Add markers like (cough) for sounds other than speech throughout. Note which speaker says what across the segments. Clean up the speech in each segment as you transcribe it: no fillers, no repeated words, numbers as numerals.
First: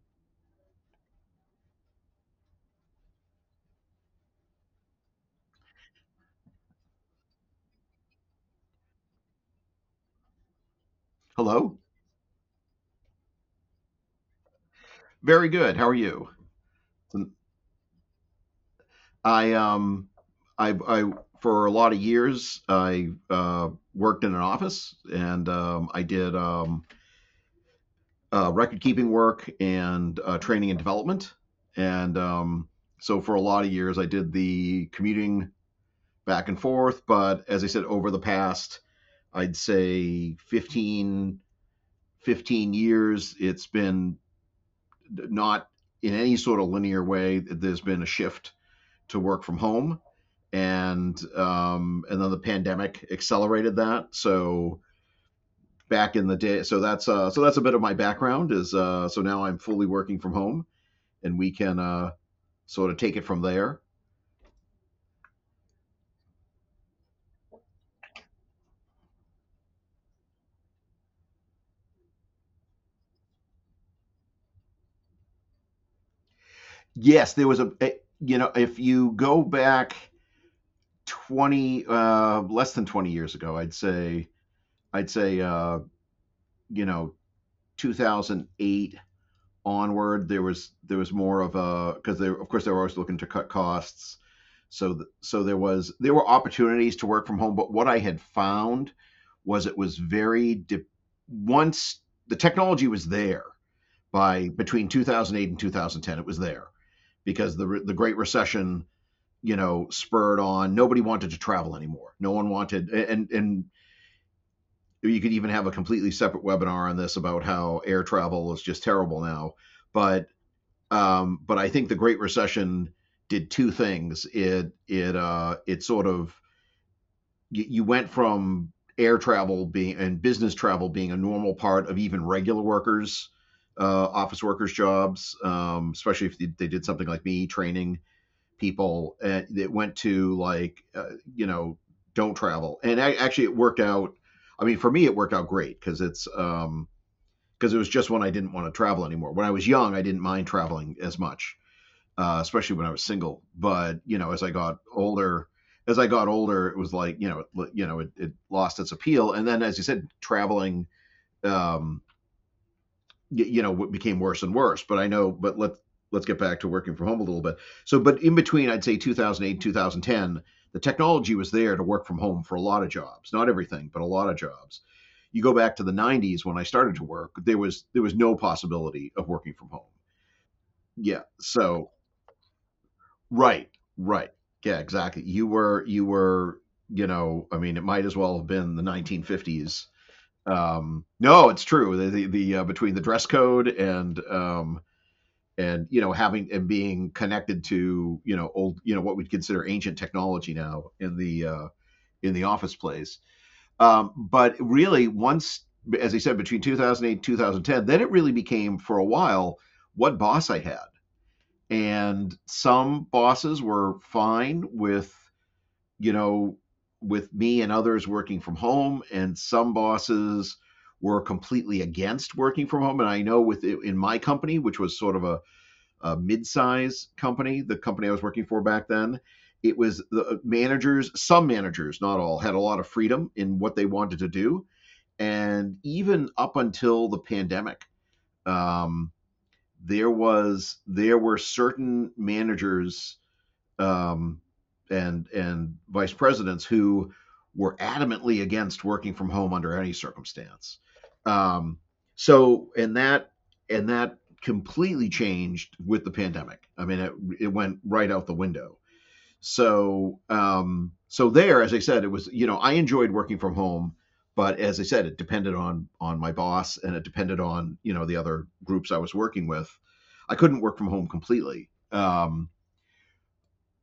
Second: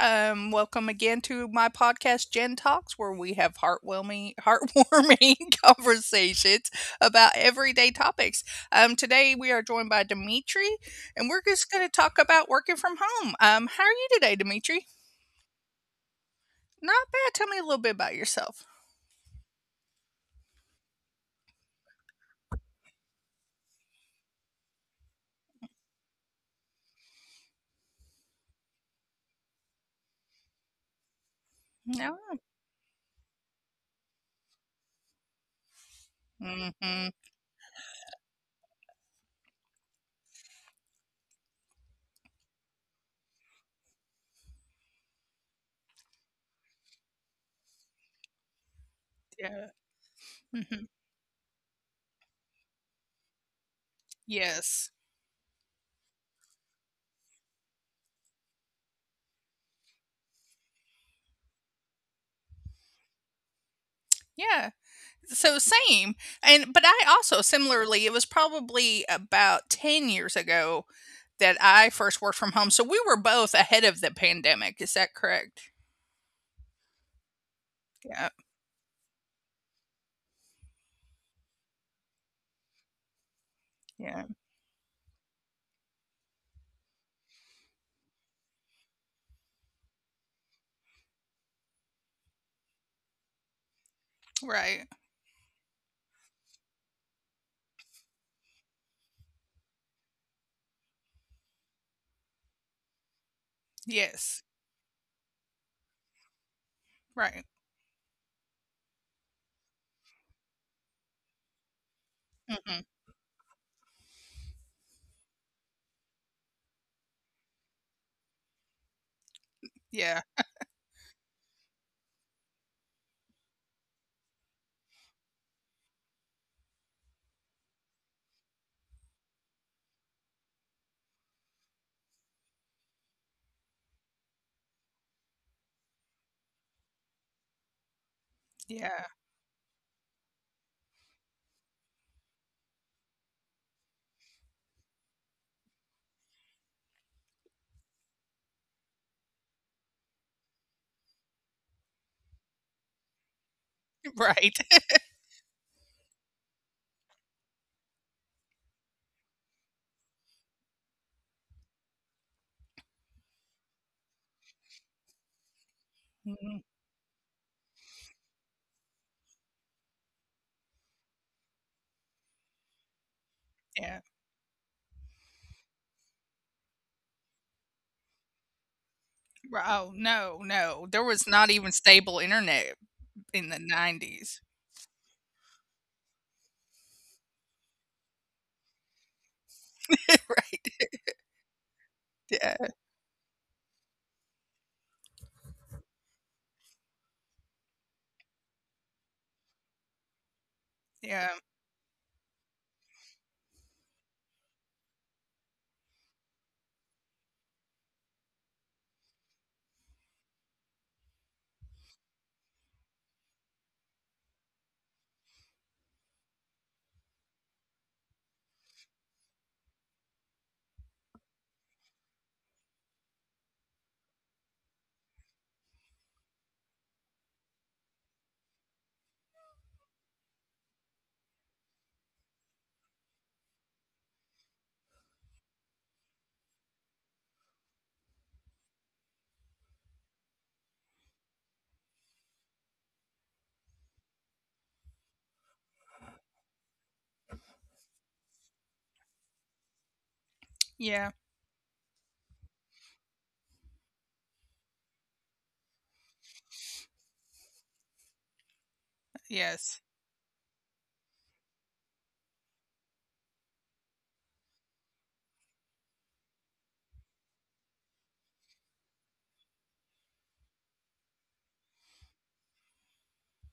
Speaker 1: Welcome again to my podcast, Gen Talks, where we have heartwarming (laughs) conversations about everyday topics. Today we are joined by Dimitri, and we're just
Speaker 2: Hello.
Speaker 1: going to talk about working from home. How are you today, Dimitri?
Speaker 2: Very good. How are you?
Speaker 1: Not bad. Tell me a little bit about yourself.
Speaker 2: I um I For a lot of years, I worked in an office and I did record keeping work and training and development. And
Speaker 1: No.
Speaker 2: so for a lot of years, I did the commuting back and forth.
Speaker 1: Mm-hmm.
Speaker 2: But as I said, over the past, I'd say, 15 years, it's been not in any sort of linear way. There's been a shift to work from
Speaker 1: Yeah.
Speaker 2: home.
Speaker 1: Hmm.
Speaker 2: And then the pandemic accelerated that. So
Speaker 1: Yes.
Speaker 2: back in the day, so that's a bit of my background. Is so now I'm fully working from home and we can sort of take it from there.
Speaker 1: Yeah. So same. And but I also similarly, it was probably about 10 years ago that I first worked from home. So we were both ahead of the pandemic. Is that correct?
Speaker 2: Yes, there was you know,
Speaker 1: Yeah.
Speaker 2: if you go back 20, less than 20 years ago,
Speaker 1: Yeah.
Speaker 2: I'd say, you know, 2008 onward, there was more of a, because they were always looking to cut costs. So, th-
Speaker 1: Right.
Speaker 2: so there were opportunities to work from home. But what I had found was it was once the technology was there, by
Speaker 1: Yes.
Speaker 2: between 2008 and 2010, it was there because
Speaker 1: Right.
Speaker 2: the Great Recession, you know, spurred on, nobody wanted to travel anymore. No one wanted,
Speaker 1: Hmm.
Speaker 2: and you could even have a completely separate webinar on this about how air travel is just terrible now. But
Speaker 1: Yeah.
Speaker 2: I think the Great Recession did two things. It sort of you went from air travel being, and business travel being, a normal part of even regular workers, office workers' jobs, especially if they did something like me, training people
Speaker 1: Yeah.
Speaker 2: that went to, like, you know, don't travel. And actually, it worked out. I mean, for me, it worked out great, because it was just when I didn't want to travel anymore. When I was young, I didn't mind traveling as much, especially when I was single. But you know, as
Speaker 1: (laughs)
Speaker 2: I got
Speaker 1: Right.
Speaker 2: older, it was like, you know, it lost its appeal. And then, as you said, traveling, um you know, what became worse and worse. But I know but let's get back to
Speaker 1: Mhm.
Speaker 2: working from home a little bit. So but in between, I'd say 2008 and 2010, the technology was there to work from home for a lot of jobs, not everything, but a lot
Speaker 1: Yeah.
Speaker 2: of jobs. You go back to the 90s when I started to work, there was no possibility of working from home.
Speaker 1: Oh, no, no.
Speaker 2: Yeah,
Speaker 1: There was not
Speaker 2: so
Speaker 1: even stable internet
Speaker 2: right,
Speaker 1: in the
Speaker 2: right,
Speaker 1: 90s.
Speaker 2: yeah, exactly. You were, you know, I mean, it might as well have been the 1950s.
Speaker 1: (laughs) Right.
Speaker 2: No, it's true, the between
Speaker 1: Yeah.
Speaker 2: the dress code and, and, you know, having and being connected to, you know, old, you know, what we'd consider ancient technology now, in the
Speaker 1: Yeah.
Speaker 2: office place. But really, once, as I said, between 2008, 2010, then it really became, for a while, what boss I had, and some bosses were fine with, you know, with me and others working from home, and some bosses were completely against working from home. And I know, with, in my company, which was sort of a mid-size company, the company I was working for back then. It was the managers, some managers, not all, had a lot of freedom in what they wanted to do. And even up until the pandemic, um, there were certain managers, um, and vice presidents who were adamantly against working from home under any circumstance.
Speaker 1: Yeah.
Speaker 2: Um, so and that completely changed with the pandemic. I mean, it went right out the window.
Speaker 1: Yes.
Speaker 2: So so there, as I said, it was, you know, I enjoyed working from home, but as I said, it depended on my boss, and it depended on, you know, the other groups I was working with. I couldn't work from home completely.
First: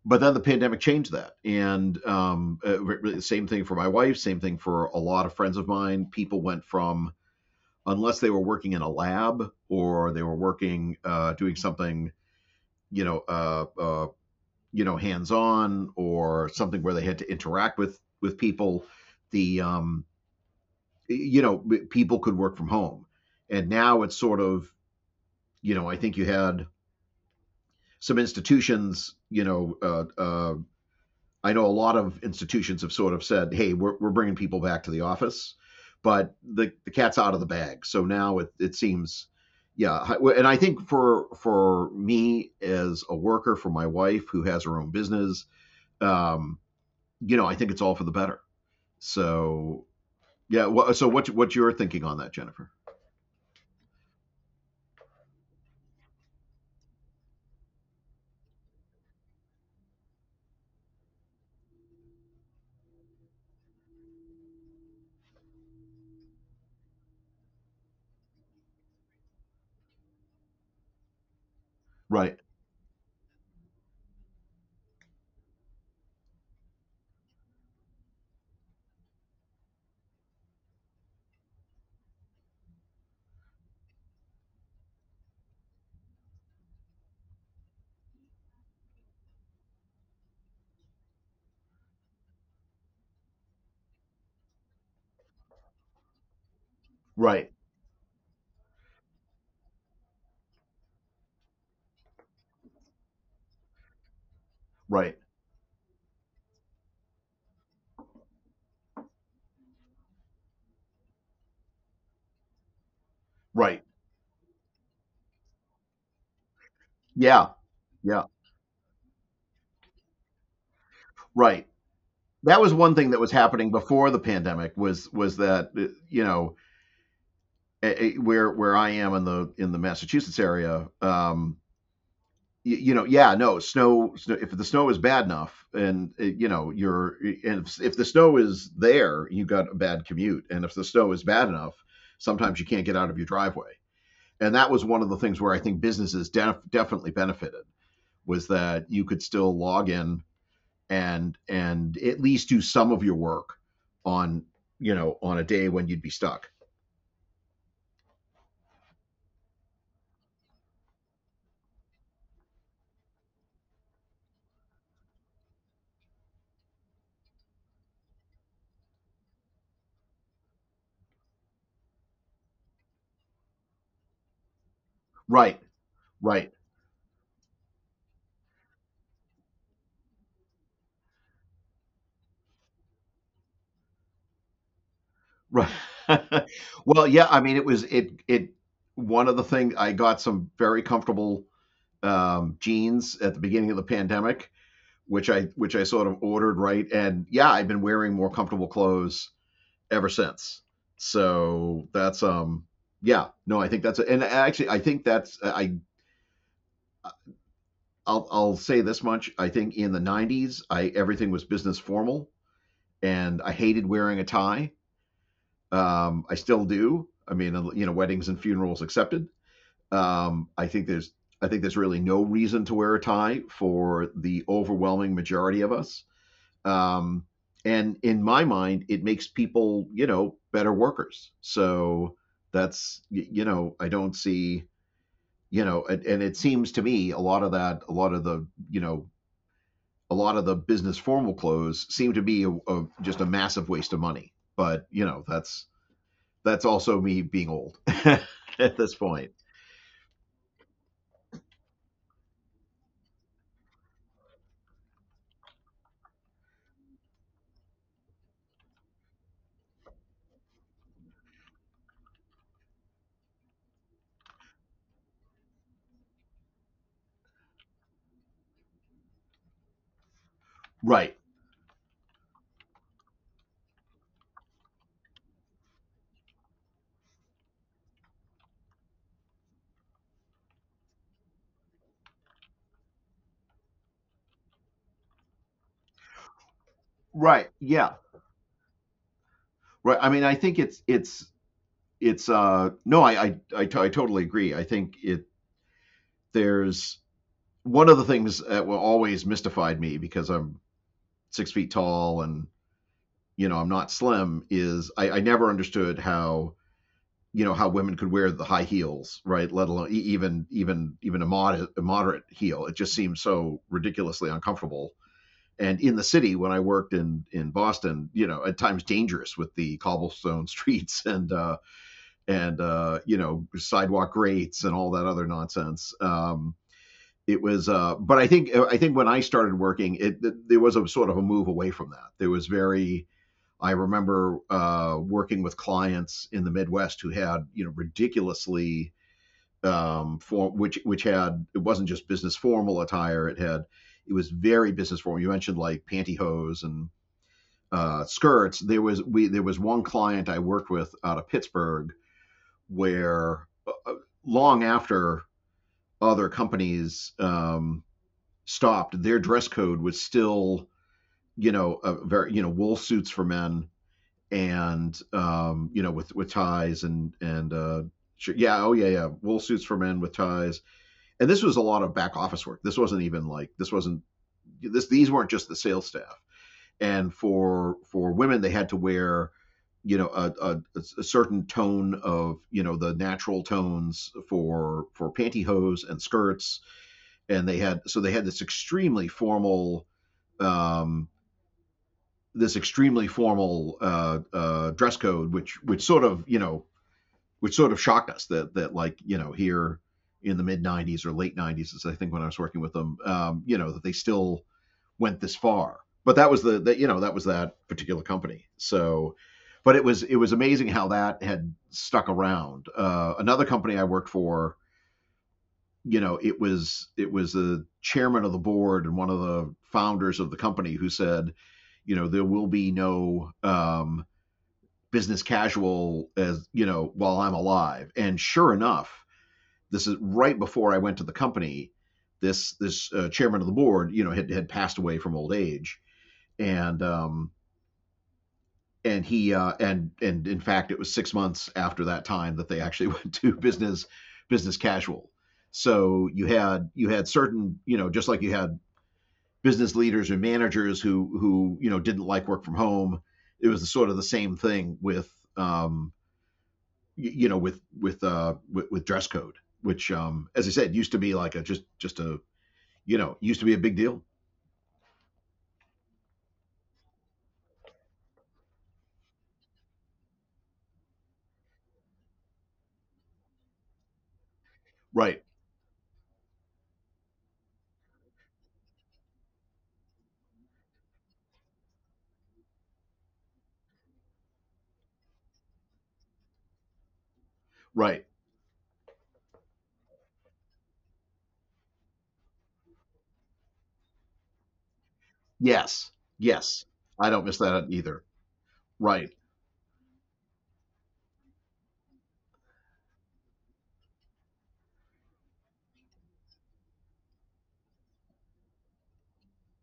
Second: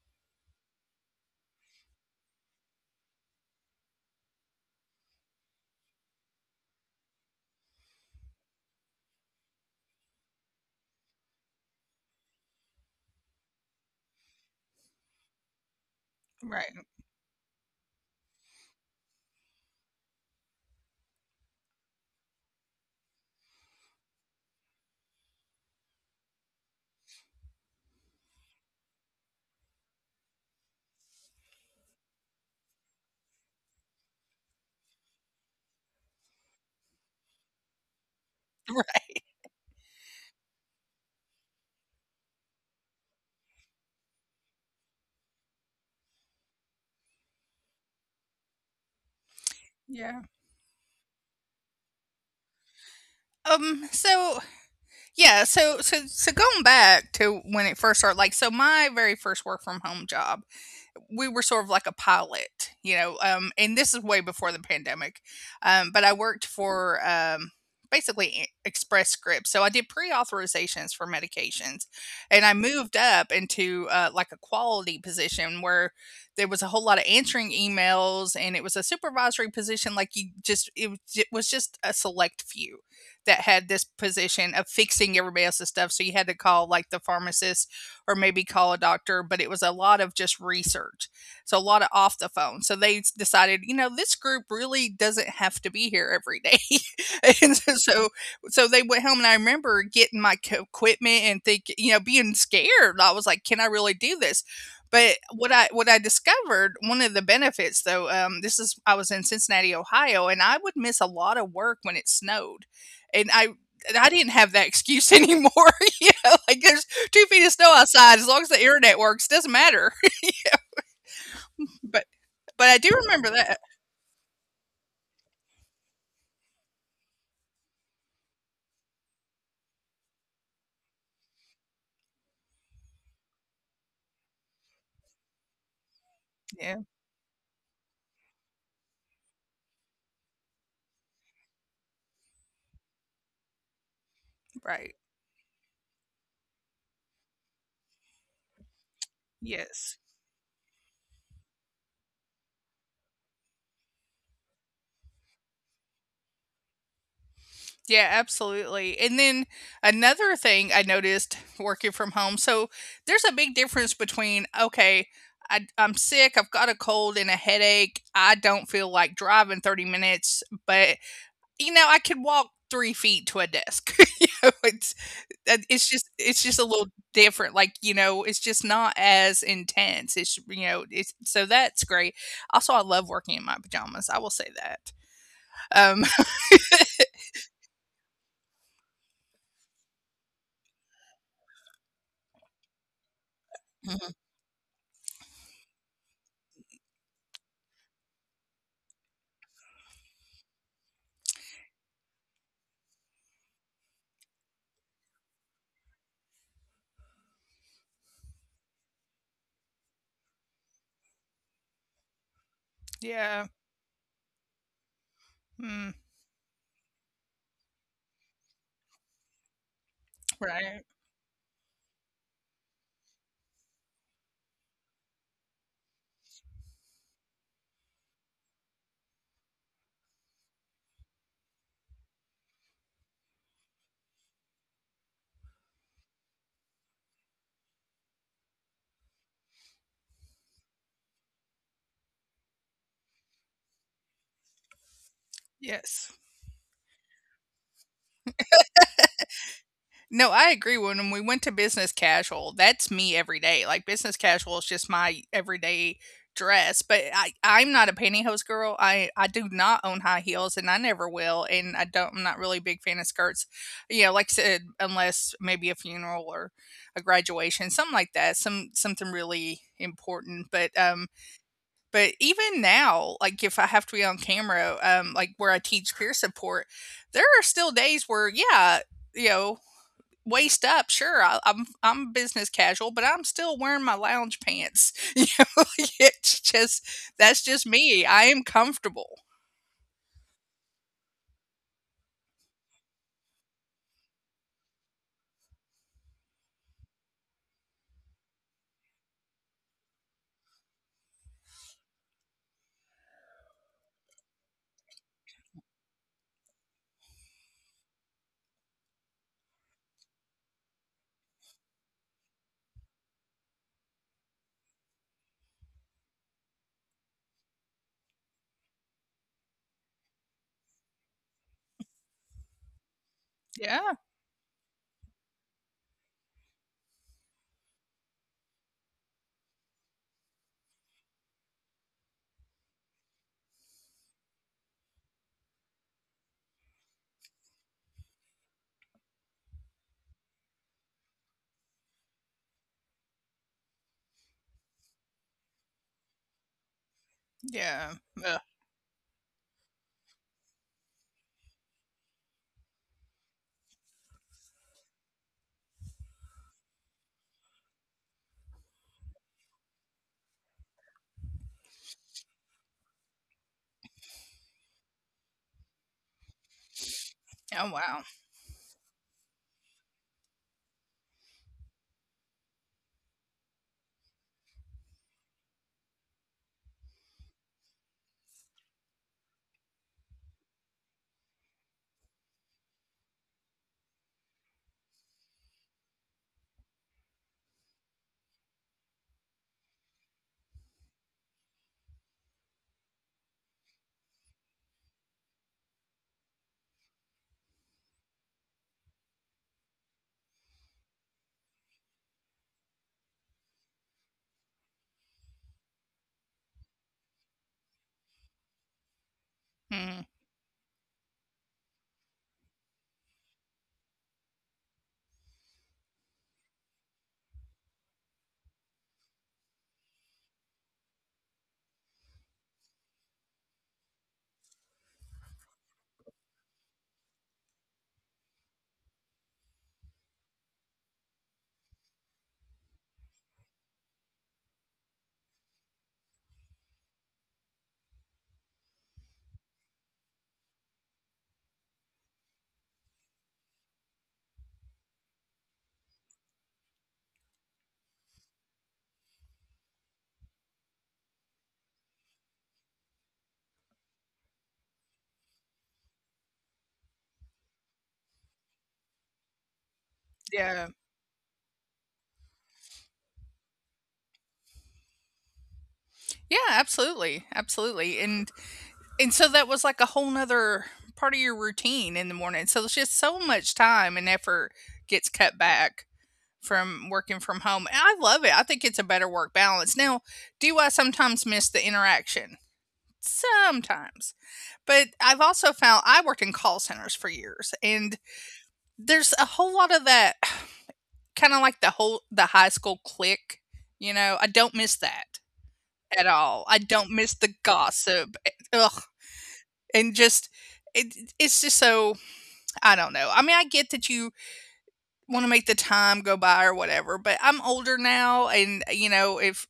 Speaker 2: But then the pandemic changed that, and same thing for my wife, same thing for a lot of friends of mine. People went from, unless they were working in a lab, or they were working, doing something, you know, you know, hands on, or
Speaker 1: Right.
Speaker 2: something where
Speaker 1: (laughs)
Speaker 2: they had to interact with people. The you know, people could work from home. And now it's sort of, you know, I think you had some institutions, you know, I know a lot of institutions have sort of said, "Hey, we're bringing people back to the office," but the cat's out of the bag. So now it
Speaker 1: Right.
Speaker 2: seems, yeah. And I think for me as a worker, for my wife who has her own business, um, you know, I think it's all for the better. So
Speaker 1: Yeah.
Speaker 2: yeah. So what you're thinking on that, Jennifer?
Speaker 1: Um, so Yeah, so going back to when it first started, like so my very first work from home job, we were sort of like a pilot, and this is way before the pandemic. But I worked for basically Express Scripts. So I did pre authorizations for medications. And
Speaker 2: Right.
Speaker 1: I moved up into like a quality position where there was a whole lot of answering emails and it was a supervisory position. Like you just, it was just a select few that had this position of fixing everybody else's stuff. So you had to call like the pharmacist or maybe call a doctor, but it was a lot of just research. So a lot of off the phone. So they decided, this group really doesn't have to be here every day.
Speaker 2: Right.
Speaker 1: (laughs) And so they went home and I remember getting my equipment and think, being scared. I was like, can I really do this?
Speaker 2: Right.
Speaker 1: But what I discovered, one of the benefits though, this is I was in Cincinnati, Ohio, and I would miss a lot of work when it snowed, and
Speaker 2: Right.
Speaker 1: I and I didn't have that excuse (laughs) anymore. (laughs) Like there's
Speaker 2: Yeah.
Speaker 1: 2 feet of snow
Speaker 2: Yeah.
Speaker 1: outside. As long as the internet works, doesn't matter.
Speaker 2: Right.
Speaker 1: (laughs) but
Speaker 2: That was one thing that
Speaker 1: but
Speaker 2: was
Speaker 1: I do
Speaker 2: happening
Speaker 1: remember
Speaker 2: before
Speaker 1: that.
Speaker 2: the pandemic, was that, you know, where I am, in the Massachusetts area, you, you know, yeah, no snow, snow. If the snow is bad enough, and, you know, you're,
Speaker 1: Yeah,
Speaker 2: and if the snow is there, you got a bad commute, and if the snow is bad enough, sometimes you can't get out of your driveway, and that was one of the things where I
Speaker 1: right.
Speaker 2: think businesses definitely benefited, was that you could still log in
Speaker 1: Yes.
Speaker 2: and, at least do some of your work, on, you know, on a day when you'd be stuck.
Speaker 1: Yeah, absolutely. And then another thing I noticed working from home. So there's a big difference between, okay, I'm sick, I've got a cold and a headache, I don't feel like driving 30 minutes, but I could walk 3 feet to a desk. (laughs) You know, it's
Speaker 2: Right,
Speaker 1: uh, it's
Speaker 2: right.
Speaker 1: just it's just a little different, like, it's just not as intense. It's so that's great. Also, I love working in my pajamas, I will say that.
Speaker 2: Right. (laughs)
Speaker 1: Um,
Speaker 2: Well, yeah, I mean, it was it it one of the things. I got some very comfortable, jeans at the beginning of the pandemic, which I sort of ordered, right? And yeah, I've been wearing more comfortable clothes ever since. So that's, yeah, no, I think that's, and actually I think that's, I'll, say this much. I think in the 90s, I everything was business formal,
Speaker 1: (laughs)
Speaker 2: and I
Speaker 1: yeah,
Speaker 2: hated wearing a tie.
Speaker 1: mm,
Speaker 2: I still do. I mean, you know, weddings and funerals excepted. Um, I think there's
Speaker 1: right,
Speaker 2: I think there's really no reason to wear a tie for the overwhelming majority of us. Um, and in my mind, it makes people, you know, better workers. So that's, you know, I don't see, you know, and, it seems to me a lot of that, a lot of the, you know, a lot of the business formal clothes seem to be a, just a massive waste of money. But you know, that's
Speaker 1: yes.
Speaker 2: also me being old (laughs) at this point.
Speaker 1: No, I agree. When we went to business casual, that's me every day. Like business casual is just my everyday dress. But I'm not a pantyhose girl. I do not own high heels, and I never will. And I don't. I'm not really a big fan of skirts. Like I said, unless maybe a funeral or a graduation, something like that. Something really important. But
Speaker 2: Right.
Speaker 1: even now, like if I have to be on camera, like where I teach peer support, there are still days where yeah, you know waist up, sure, I'm business casual, but I'm still wearing my lounge pants. (laughs) (laughs) It's just
Speaker 2: Right.
Speaker 1: that's just
Speaker 2: Yeah.
Speaker 1: me. I am comfortable.
Speaker 2: Right. I mean, I think it's no, I I totally agree. I think it there's one of the things that will always mystified me, because I'm 6 feet tall, and you know, I'm not slim, is, I never understood how, you know, how women could wear the high heels, right, let alone even, a moderate heel. It just seems so ridiculously uncomfortable. And in the city, when I worked in Boston, you know, at times dangerous with the cobblestone (laughs) streets, and you know,
Speaker 1: Yeah,
Speaker 2: sidewalk rates and all that other nonsense. It was, but I think, when I started working, it, there was a sort of a move away from that. There was very, I remember, working with clients in the Midwest who had, you know, ridiculously form, which had, it wasn't just business formal attire. It had, it was very business formal. You mentioned like pantyhose and
Speaker 1: yeah. Ugh.
Speaker 2: skirts. There was one client I worked with out of Pittsburgh where long after other companies stopped, their dress code was still, you know, a very, you know, wool suits for men, and you know, with, ties, and,
Speaker 1: Oh wow.
Speaker 2: sure, yeah, oh yeah, yeah, wool suits for men with ties. And this was a lot of back office work. This wasn't even like, this wasn't, these weren't just the sales staff. And for women they had to wear, you know, a, a certain tone of, you know, the natural tones for, pantyhose and skirts. And they had, so they had this extremely formal, um this extremely formal uh, dress code, which sort of, you know, which sort of shocked us, that, like, you know, here, in the mid 90s, or late 90s, is, I think, when I was working with them. You know, that they still went this far. But that was the that was that particular company. So, but it was
Speaker 1: Mm,
Speaker 2: it was amazing how that had stuck around. Another company I worked for, you know, it was the chairman of the board and one of the founders of the company who said, you know, there will be no business casual as you know while I'm alive. And sure enough, this is right before I went to the company. This chairman of the board, you know, had passed away from old age, and um, and in fact, it was 6 months after that time that they actually (laughs) went to business casual. So you had certain, you know, just like you had business leaders or managers who you know didn't like work from home. It was sort of the same thing with um, you know with with dress code, which, as I
Speaker 1: yeah,
Speaker 2: said, used to be like a just a you know used to be a big deal.
Speaker 1: yeah. Absolutely, absolutely. And so that was like a whole nother part of your routine in the morning. So it's just so much time and effort gets
Speaker 2: Right,
Speaker 1: cut back from working from home. And I love it. I think it's a better work balance. Now, do I sometimes miss the interaction? Sometimes. But I've also found I worked in call centers for years and
Speaker 2: right.
Speaker 1: there's a whole lot of that (sighs) kind of like the high school clique. I don't miss that
Speaker 2: Yes,
Speaker 1: at all.
Speaker 2: yes.
Speaker 1: I don't
Speaker 2: I don't
Speaker 1: miss
Speaker 2: miss
Speaker 1: the
Speaker 2: that either.
Speaker 1: gossip. Ugh,
Speaker 2: Right.
Speaker 1: and just it's just so I don't know. I mean, I get that you want to make the time go by or whatever, but I'm older now and if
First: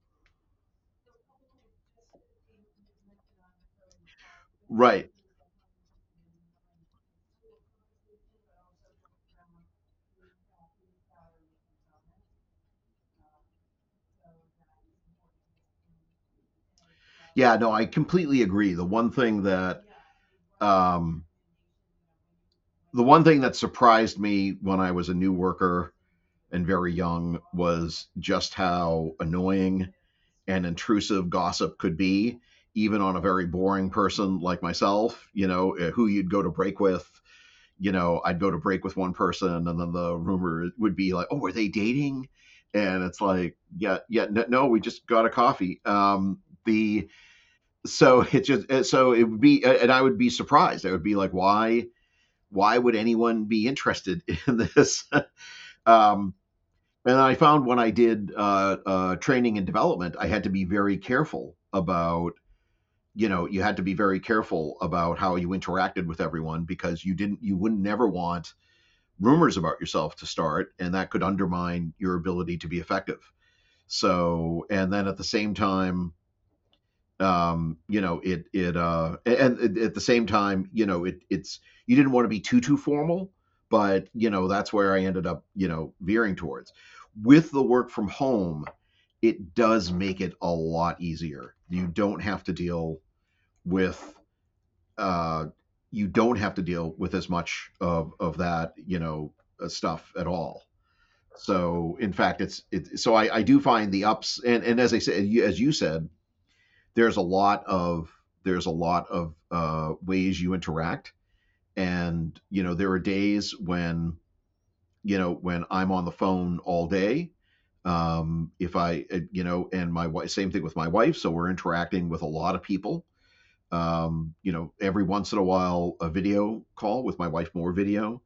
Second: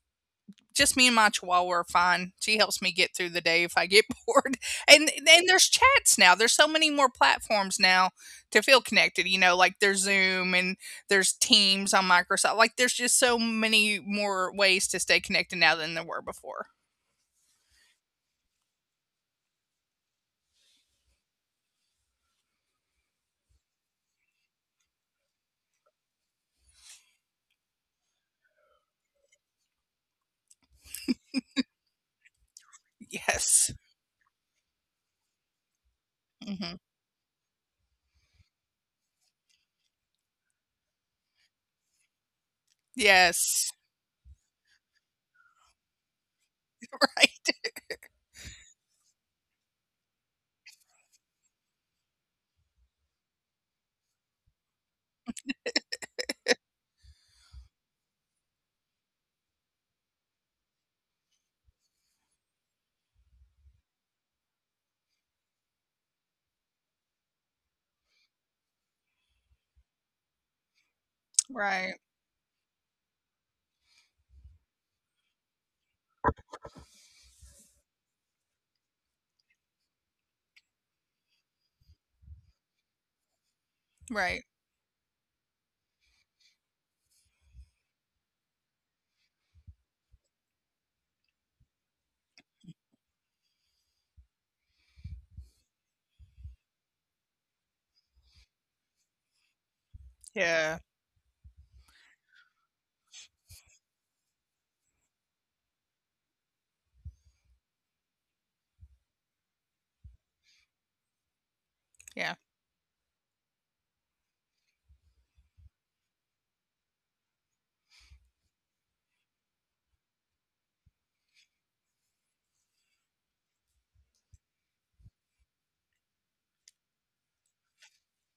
Speaker 1: just me and my chihuahua are fine. She helps me get through the day if I get (laughs) bored. And
Speaker 2: Right.
Speaker 1: and there's chats now. There's so many more platforms now to feel connected. Like there's Zoom and there's Teams on Microsoft. Like there's just so many more ways to stay connected now than there were before.
Speaker 2: Yeah, no, I completely agree. Um the one thing that surprised me when I was a new worker and very young was just how annoying and intrusive gossip could be, even on a very
Speaker 1: Yes.
Speaker 2: boring person like myself, you know, who you'd go to
Speaker 1: Hmm.
Speaker 2: break with. You know, I'd go to break with one person, and then the rumor would be like, oh, were they dating? And it's like,
Speaker 1: Yes.
Speaker 2: yeah, yeah, no, no we just got a coffee.
Speaker 1: (laughs)
Speaker 2: The,
Speaker 1: Right.
Speaker 2: so it just so it would be and I would be surprised, I would be like, why would anyone be interested (laughs) in this um and I found when I did training and development, I had to be very careful about you know you had to be very careful about how you interacted with everyone, because you didn't, you wouldn't never want rumors about yourself to start, and that could
Speaker 1: Right.
Speaker 2: undermine your ability to be effective. So, and then at the same time you know it it and at the same time, you know, it it's you didn't want to be too formal, but you
Speaker 1: Right.
Speaker 2: know that's where I ended up, you know, veering towards. With the work from home, it does make it a lot easier. You don't have to deal with uh you don't have to deal with as much of that, you know, stuff at all.
Speaker 1: Yeah.
Speaker 2: So in fact it's it so I do find the ups, and as I said, as you said, there's a lot of ways you interact,
Speaker 1: Yeah.
Speaker 2: and you know there are days when you know when I'm on the phone all day. If I You know, and my wife, same thing with my wife, so we're interacting with a lot of people. You know, every once in a while, a video call with my wife, more video,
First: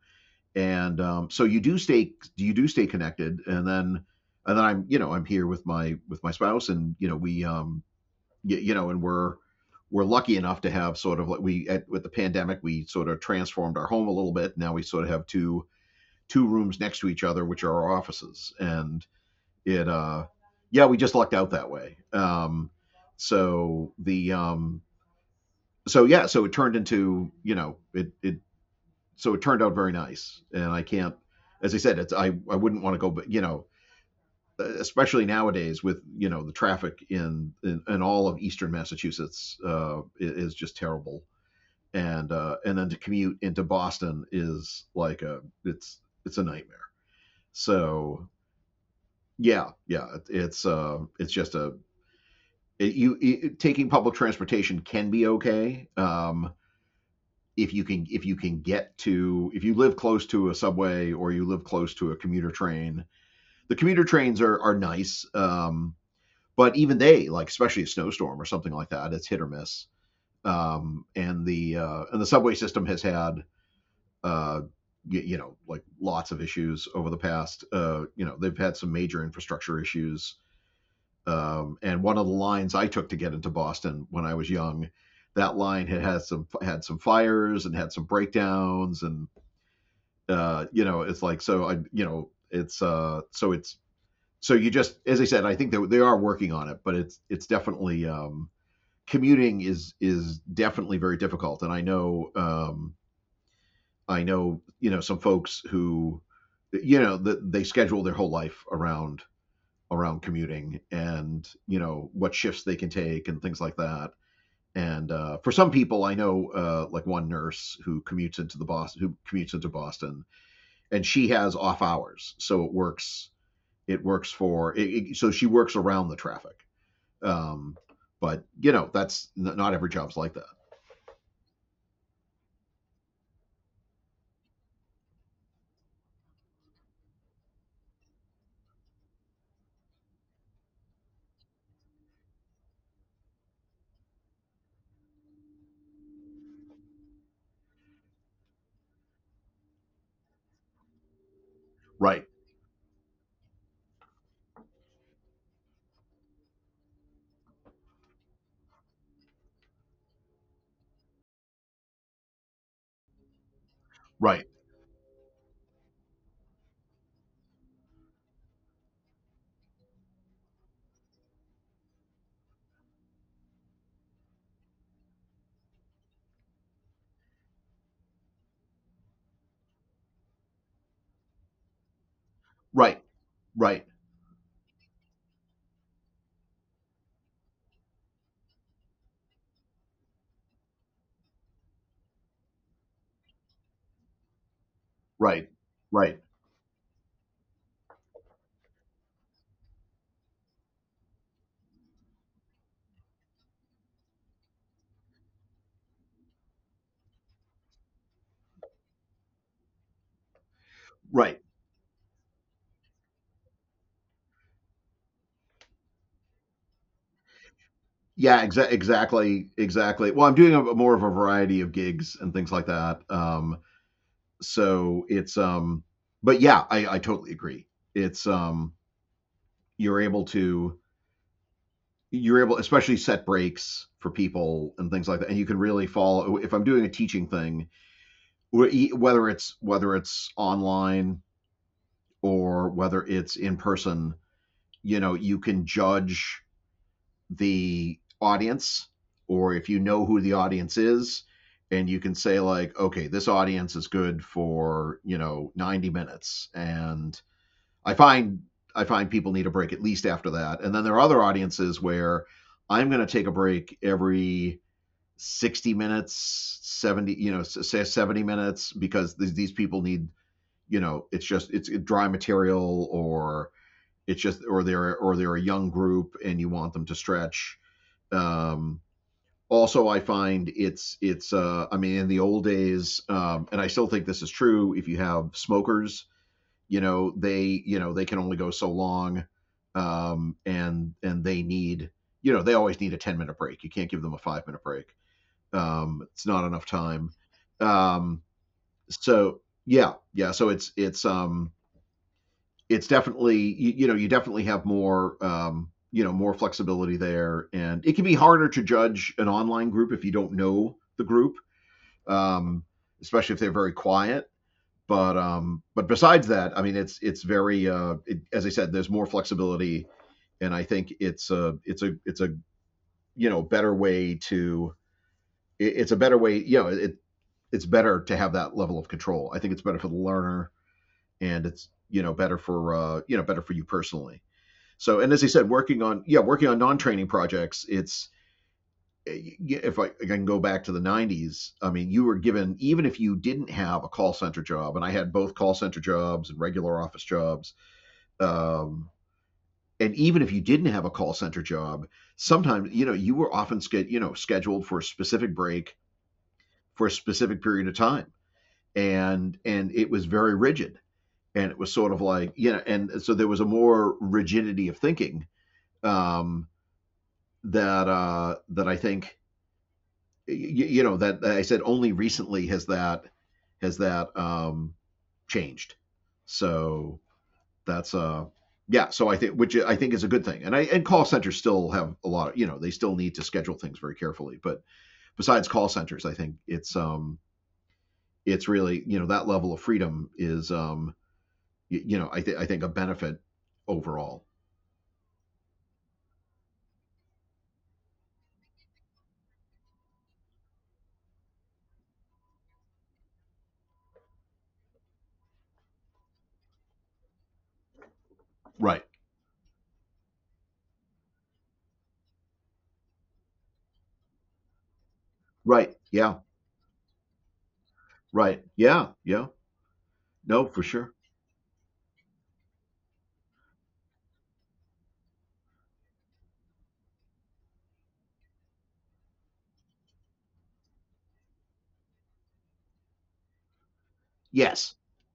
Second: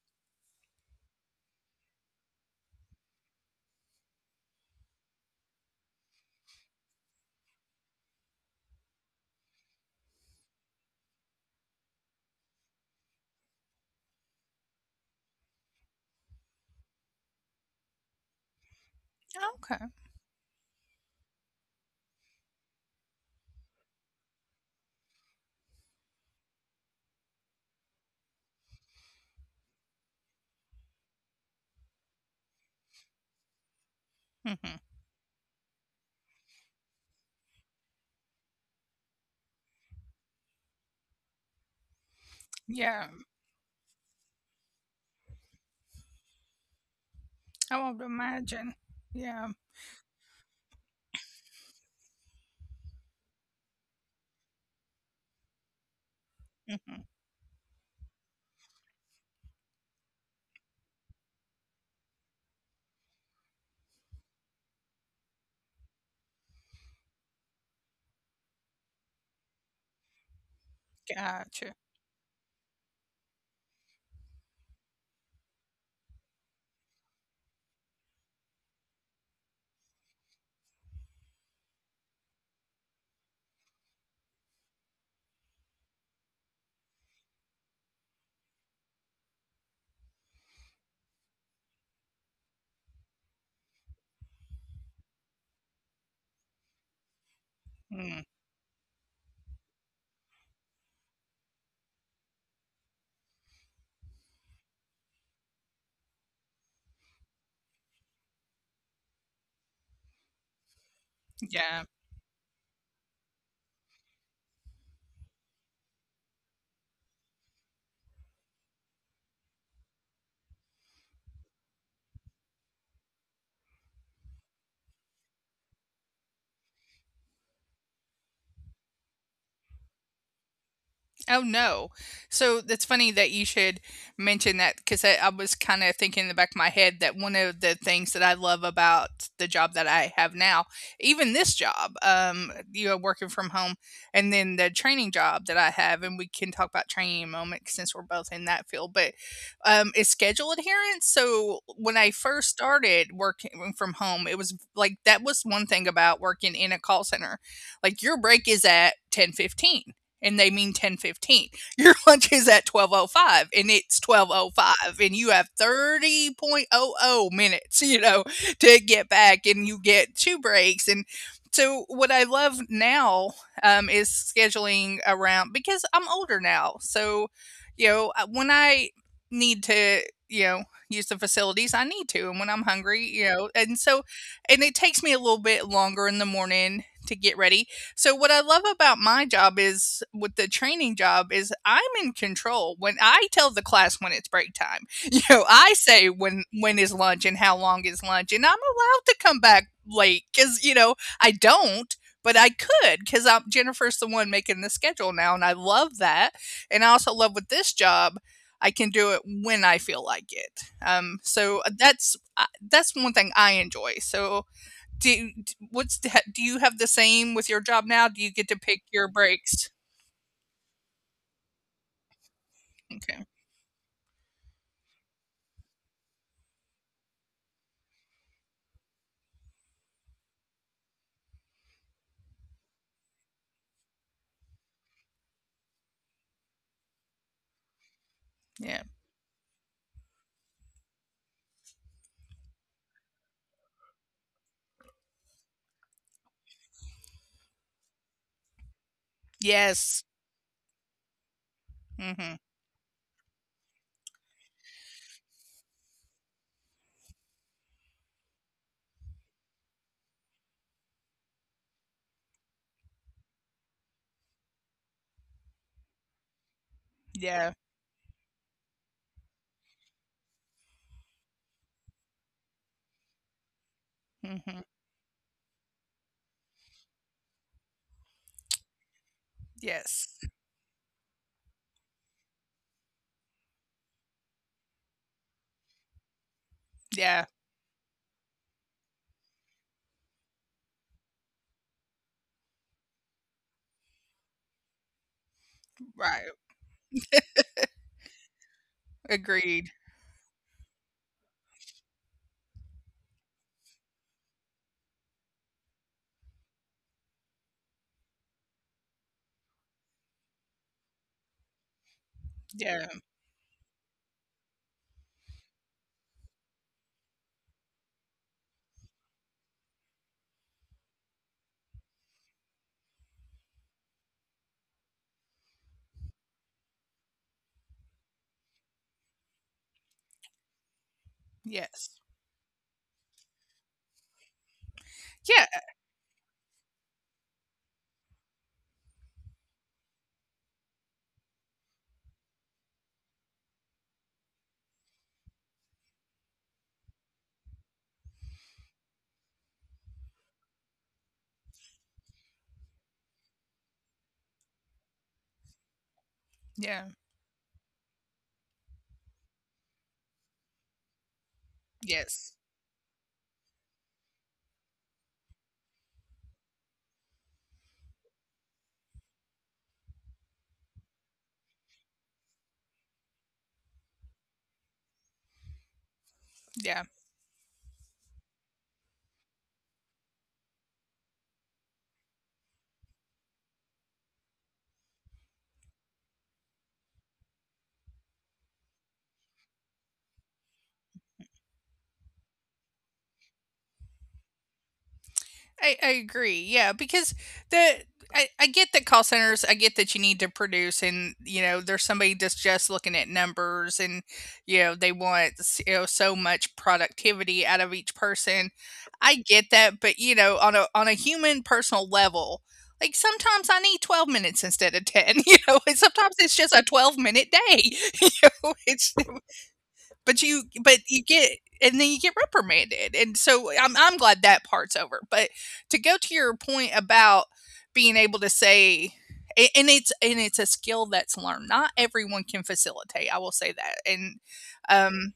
Speaker 2: and so you do stay connected, and then I'm you know I'm here with my spouse, and you know we you know, and we're lucky enough to have sort of like with the pandemic we sort of transformed our home a little bit. Now we sort of have two rooms next to each other, which are our offices, and
Speaker 1: Okay.
Speaker 2: it yeah, we just lucked out that way. So the um so yeah, so it turned into you know it it so it turned out very nice, and I can't, as I said, it's I wouldn't want to go, you know,
Speaker 1: Hmm.
Speaker 2: especially nowadays with you know the traffic in all of eastern Massachusetts, is just terrible, and then to
Speaker 1: Yeah.
Speaker 2: commute into Boston is like a it's a nightmare.
Speaker 1: I won't
Speaker 2: So
Speaker 1: imagine. Yeah.
Speaker 2: yeah, yeah, it's just a it, you it, taking public transportation can be okay.
Speaker 1: Hmm.
Speaker 2: If you can, get to, if you live close to a subway or you live close to a commuter train, the commuter trains are nice. Um, but even they, like, especially a snowstorm or something like that, it's hit or miss.
Speaker 1: Gotcha.
Speaker 2: And the subway system has had, you know, like lots of issues over the past. You know they've had some major infrastructure issues. And one of the lines I took to get into Boston when I was young, that line had some, had some fires and had some breakdowns, and you know it's like so I you know it's so it's so you just as I said I think they are working on it, but it's definitely
Speaker 1: Mm,
Speaker 2: commuting is definitely very difficult, and I know I know you know some folks who you know that they schedule their whole life around commuting and
Speaker 1: yeah.
Speaker 2: you know what shifts they can take and things like that. And for some people I know, like one nurse who commutes into Boston, and she has off hours, so it works for it, it- so she works around the traffic, um, but you know that's not every job's like that.
Speaker 1: Oh, no. So that's funny that you should mention that because I was kind of thinking in the back of my head that one of the things that I love about the job that I have now, even this job, working from home, and then the training job that I have, and we can talk about training in a moment since we're both in that field, but is schedule adherence. So when
Speaker 2: Right,
Speaker 1: I first started working from home, it was like that was one thing about working in a call center. Like your break is at 10:15 and they mean 10:15. Your (laughs) lunch is at 12:05 and it's
Speaker 2: right,
Speaker 1: 12:05 and you have 30 minutes, to get back and you get two breaks and so what I love now is scheduling around because I'm older now. So, when I need to, you know, use the facilities, I need to. And when I'm
Speaker 2: right,
Speaker 1: hungry, and
Speaker 2: right,
Speaker 1: so, and it takes me a little bit longer in the morning to get ready so what I love about my job is with the training job is I'm in control. When I tell the class when it's break time, (laughs)
Speaker 2: right,
Speaker 1: I say
Speaker 2: right,
Speaker 1: when is lunch and how long is lunch, and I'm allowed to come back late because I don't. But I could because I'm Jennifer's the one making the schedule now, and I love that. And I also love with this job, I can do it when I feel like it. Um,
Speaker 2: right.
Speaker 1: so uh, that's uh, that's one thing I enjoy. So do do you have the same with your job now? Do you get to
Speaker 2: Yeah,
Speaker 1: pick your
Speaker 2: exactly,
Speaker 1: breaks?
Speaker 2: exactly. Well, I'm doing a, more of a variety of gigs and things like that.
Speaker 1: Okay,
Speaker 2: So it's, but yeah, I totally agree. It's, you're able to, you're able, especially set breaks for people and things like that, and you can really follow. If I'm doing a teaching thing,
Speaker 1: yeah.
Speaker 2: whether it's online or whether it's in person, you know, you can judge the audience, or if you
Speaker 1: Yes.
Speaker 2: know who the audience is, and you can
Speaker 1: Mhm.
Speaker 2: say like, okay, this audience is good for you know 90 minutes, and i find I find people need a break at least after that. And then there are other audiences where I'm going to take a break every 60 minutes, 70, you
Speaker 1: Yeah.
Speaker 2: know, say 70 minutes, because these people need you know it's just it's dry material, or it's just,
Speaker 1: Mhm.
Speaker 2: or they're, or they're a young group and you want them to stretch. Um, also,
Speaker 1: Yes.
Speaker 2: I find it's I mean, in the old days, and I still think this is true. If you have smokers, you
Speaker 1: Yeah,
Speaker 2: know, they you know they can only go so long, and they need you know they always need a 10 minute break. You can't give them a 5 minute break.
Speaker 1: right.
Speaker 2: It's not enough time. Um, so
Speaker 1: Agreed.
Speaker 2: yeah, yeah. So it's it's definitely, you know, you definitely have more you know, more flexibility there, and it can be harder to judge an online group if you don't know the group, um,
Speaker 1: Yeah.
Speaker 2: especially if they're very quiet. But besides that, I mean, it's very as I said, there's more flexibility, and I think it's a you know better way to it's a better way, you know, it it's better to have that level of control. I think it's better for the learner, and
Speaker 1: Yes.
Speaker 2: it's, you know, better for, you know, better for you personally. So, and as
Speaker 1: Yeah.
Speaker 2: I said, working on, yeah, working on non-training projects, it's if I can go back to the 90s, I mean, you were given, even if you didn't have a call center job, and I had both call center jobs and regular office jobs, um, and even if you didn't have a call center job, sometimes you know you were often you know scheduled for a specific break
Speaker 1: Yeah.
Speaker 2: for a specific period of time, and it was very rigid, and it was sort of
Speaker 1: Yes.
Speaker 2: like, you know, and so there was a more rigidity of thinking. Um, that I think, you know, that I said only recently has that has that um, changed.
Speaker 1: Yeah.
Speaker 2: So that's yeah. So I think, which I think is a good thing, and I and call centers still have a lot. Of, you know they still need to schedule things very carefully. But besides call centers, I think it's really, you know, that level of freedom is, you know, I think a benefit overall.
Speaker 1: I agree. Yeah, because the I get that call centers, I get that you need to produce and there's somebody that's just looking at numbers and they want so much productivity out of each person.
Speaker 2: Right.
Speaker 1: I get that, but on a human personal level, like sometimes I need 12 minutes instead of 10, (laughs) and
Speaker 2: Right.
Speaker 1: sometimes it's
Speaker 2: Yeah.
Speaker 1: just a 12-minute day. (laughs) You know,
Speaker 2: Right.
Speaker 1: it's
Speaker 2: Yeah. Yeah.
Speaker 1: but you
Speaker 2: No,
Speaker 1: but
Speaker 2: for
Speaker 1: you
Speaker 2: sure.
Speaker 1: get and then you get reprimanded, and so I'm glad that part's over, but to go to your point about being able to say a and it's a skill that's learned. Not everyone can facilitate, I will say that,
Speaker 2: Yes.
Speaker 1: um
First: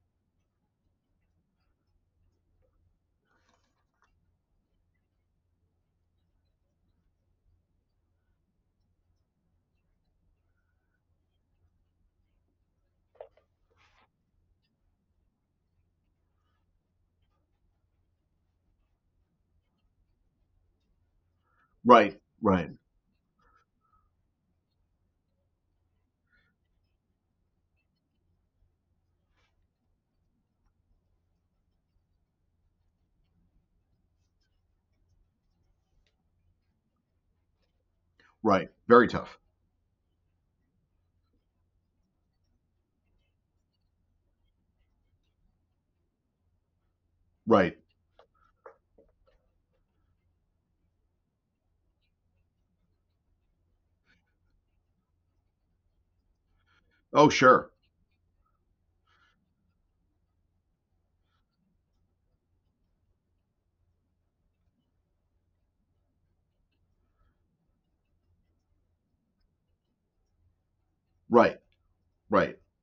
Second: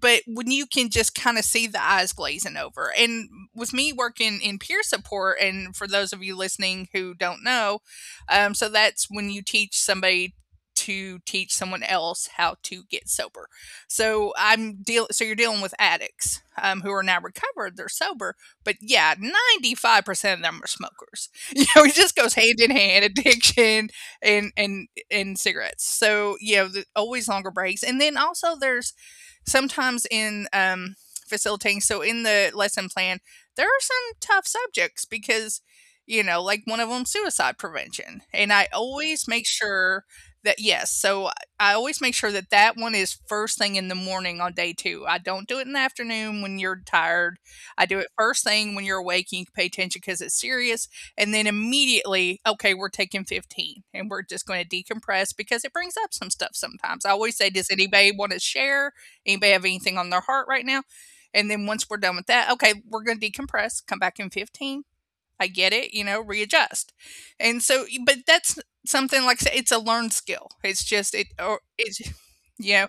Speaker 1: but when you can just kind of see the eyes glazing over. And with me working in peer support, and for those of you listening who don't know, so that's when you teach somebody to teach someone else how to get sober. So I'm deal. So you're dealing with addicts who are now recovered. They're sober, but yeah, 95% of them are smokers. (laughs) It just goes
Speaker 2: Right.
Speaker 1: hand in
Speaker 2: Right.
Speaker 1: hand, addiction and cigarettes. So always longer breaks. And then also there's sometimes in facilitating, so in the lesson plan, there are some tough subjects because, like one of them, suicide prevention. And I
Speaker 2: Right. Very
Speaker 1: always make
Speaker 2: tough.
Speaker 1: sure that, yes, so I always make sure that that one is first thing in the morning on day two. I don't do it in the afternoon when you're tired. I
Speaker 2: Right.
Speaker 1: do it first thing when you're awake and you can pay attention because it's serious. And then immediately, okay, we're taking 15 and we're just going to decompress because it brings up some stuff sometimes. I always
Speaker 2: Oh,
Speaker 1: say, does
Speaker 2: sure.
Speaker 1: anybody want to share? Anybody have anything on their heart right now? And then once we're done with that, okay, we're going to decompress, come back in 15. I get it, readjust. And so, but that's something like I it's a learned skill. It's just, or
Speaker 2: Right.
Speaker 1: it's, (laughs)
Speaker 2: Right.
Speaker 1: you know,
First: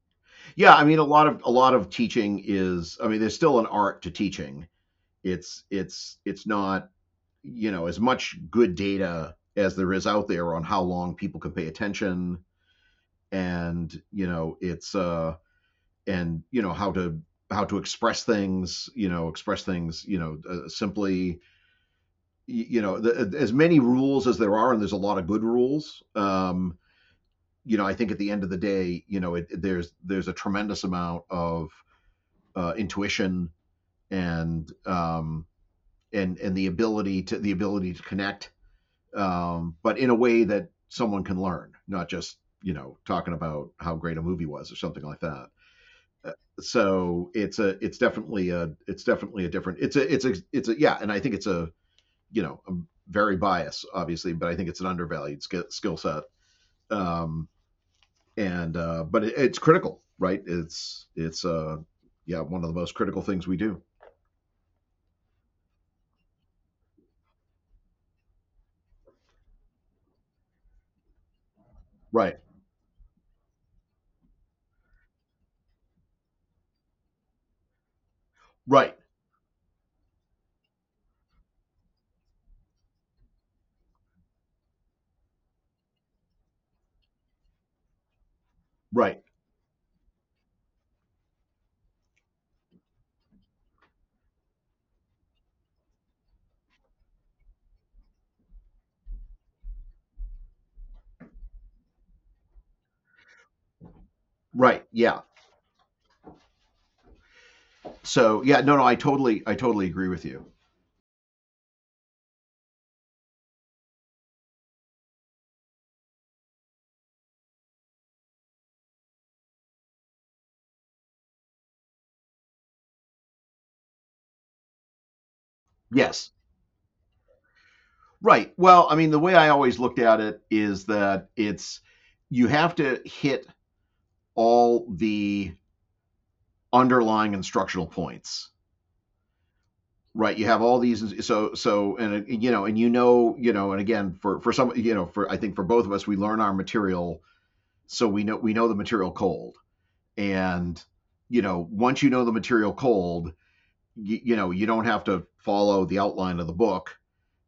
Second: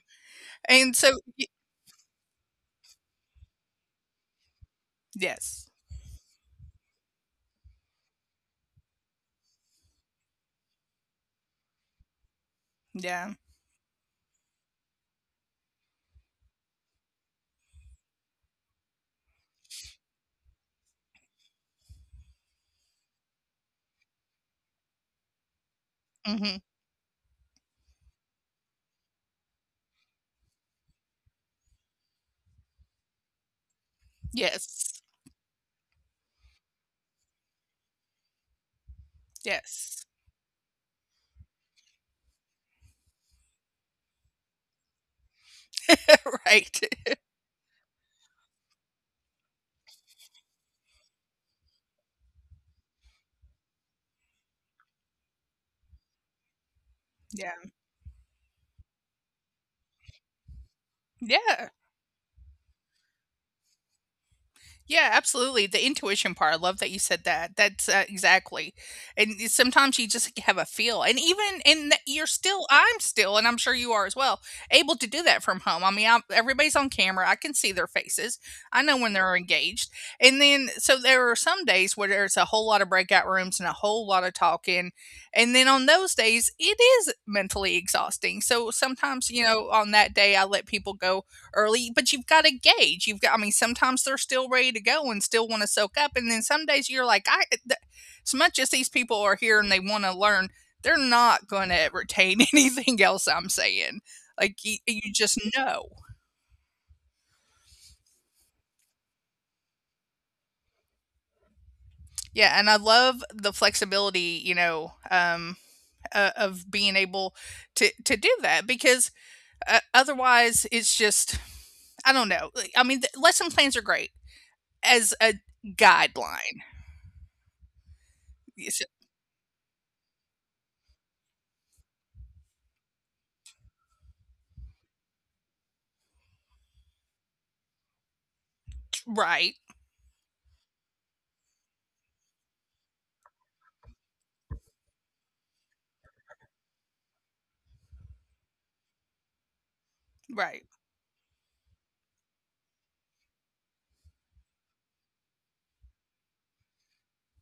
Speaker 2: Yeah, I
Speaker 1: and
Speaker 2: mean
Speaker 1: so, y-
Speaker 2: a lot of teaching is, I mean, there's still an art to teaching. It's
Speaker 1: yes.
Speaker 2: it's it's not, you know, as much good data as there is out there on how long people can pay attention
Speaker 1: Yeah.
Speaker 2: and, you know, it's and, you know, how to express things, you know, express things, you know, simply, you know, as many rules as there are and there's a lot of good rules.
Speaker 1: Hmm.
Speaker 2: You know, I think at the end of the day, you know, there's a tremendous amount of intuition and
Speaker 1: Yes.
Speaker 2: um, and the ability to connect, but in
Speaker 1: Yes.
Speaker 2: a way that someone can learn, not just talking about how great a movie was or something like that.
Speaker 1: (laughs) Right.
Speaker 2: So it's a it's definitely a it's definitely a different it's a it's a it's a yeah, and I think it's a you know I'm very biased obviously, but I think it's an undervalued skill set.
Speaker 1: (laughs)
Speaker 2: Um,
Speaker 1: Yeah.
Speaker 2: and but it's critical, right? It's
Speaker 1: Yeah.
Speaker 2: yeah, one of the most critical things we do.
Speaker 1: Yeah, absolutely. The intuition part, I love that you said that. That's exactly. And sometimes you just have a feel. And even, and that
Speaker 2: Right,
Speaker 1: you're still, I'm still, and I'm sure you are as well, able to do that from home. I mean, everybody's on camera. I can see their faces. I
Speaker 2: right,
Speaker 1: know when they're engaged. And then, so there are some days where there's a whole lot of breakout rooms and a whole lot of talking. And then on those days, it is mentally exhausting. So
Speaker 2: right,
Speaker 1: sometimes, you know, on that day, I let people go early, but you've got to gauge. You've got, I mean, sometimes they're still ready to go and still want to soak up. And then some days you're like, as much as these people are here and they want to learn, they're not going to retain (laughs) anything else I'm saying. Like
Speaker 2: right.
Speaker 1: you,
Speaker 2: Yeah.
Speaker 1: you just know.
Speaker 2: So yeah, no, no, I totally agree with you.
Speaker 1: Yeah. And I love the flexibility, of being able to do that because otherwise it's just, I don't know. Like, I mean, the lesson plans are great as a
Speaker 2: Yes.
Speaker 1: guideline.
Speaker 2: Right. Well,
Speaker 1: Yes.
Speaker 2: I mean, the way I always looked at it is that it's you have to hit all the underlying instructional points,
Speaker 1: Right.
Speaker 2: right? You have all these. So so and you know and you know and again for some, you know, for I think for both of us, we learn our material so we know the material cold.
Speaker 1: Right.
Speaker 2: And you know once you know the material cold, you know you don't have to follow the outline of the book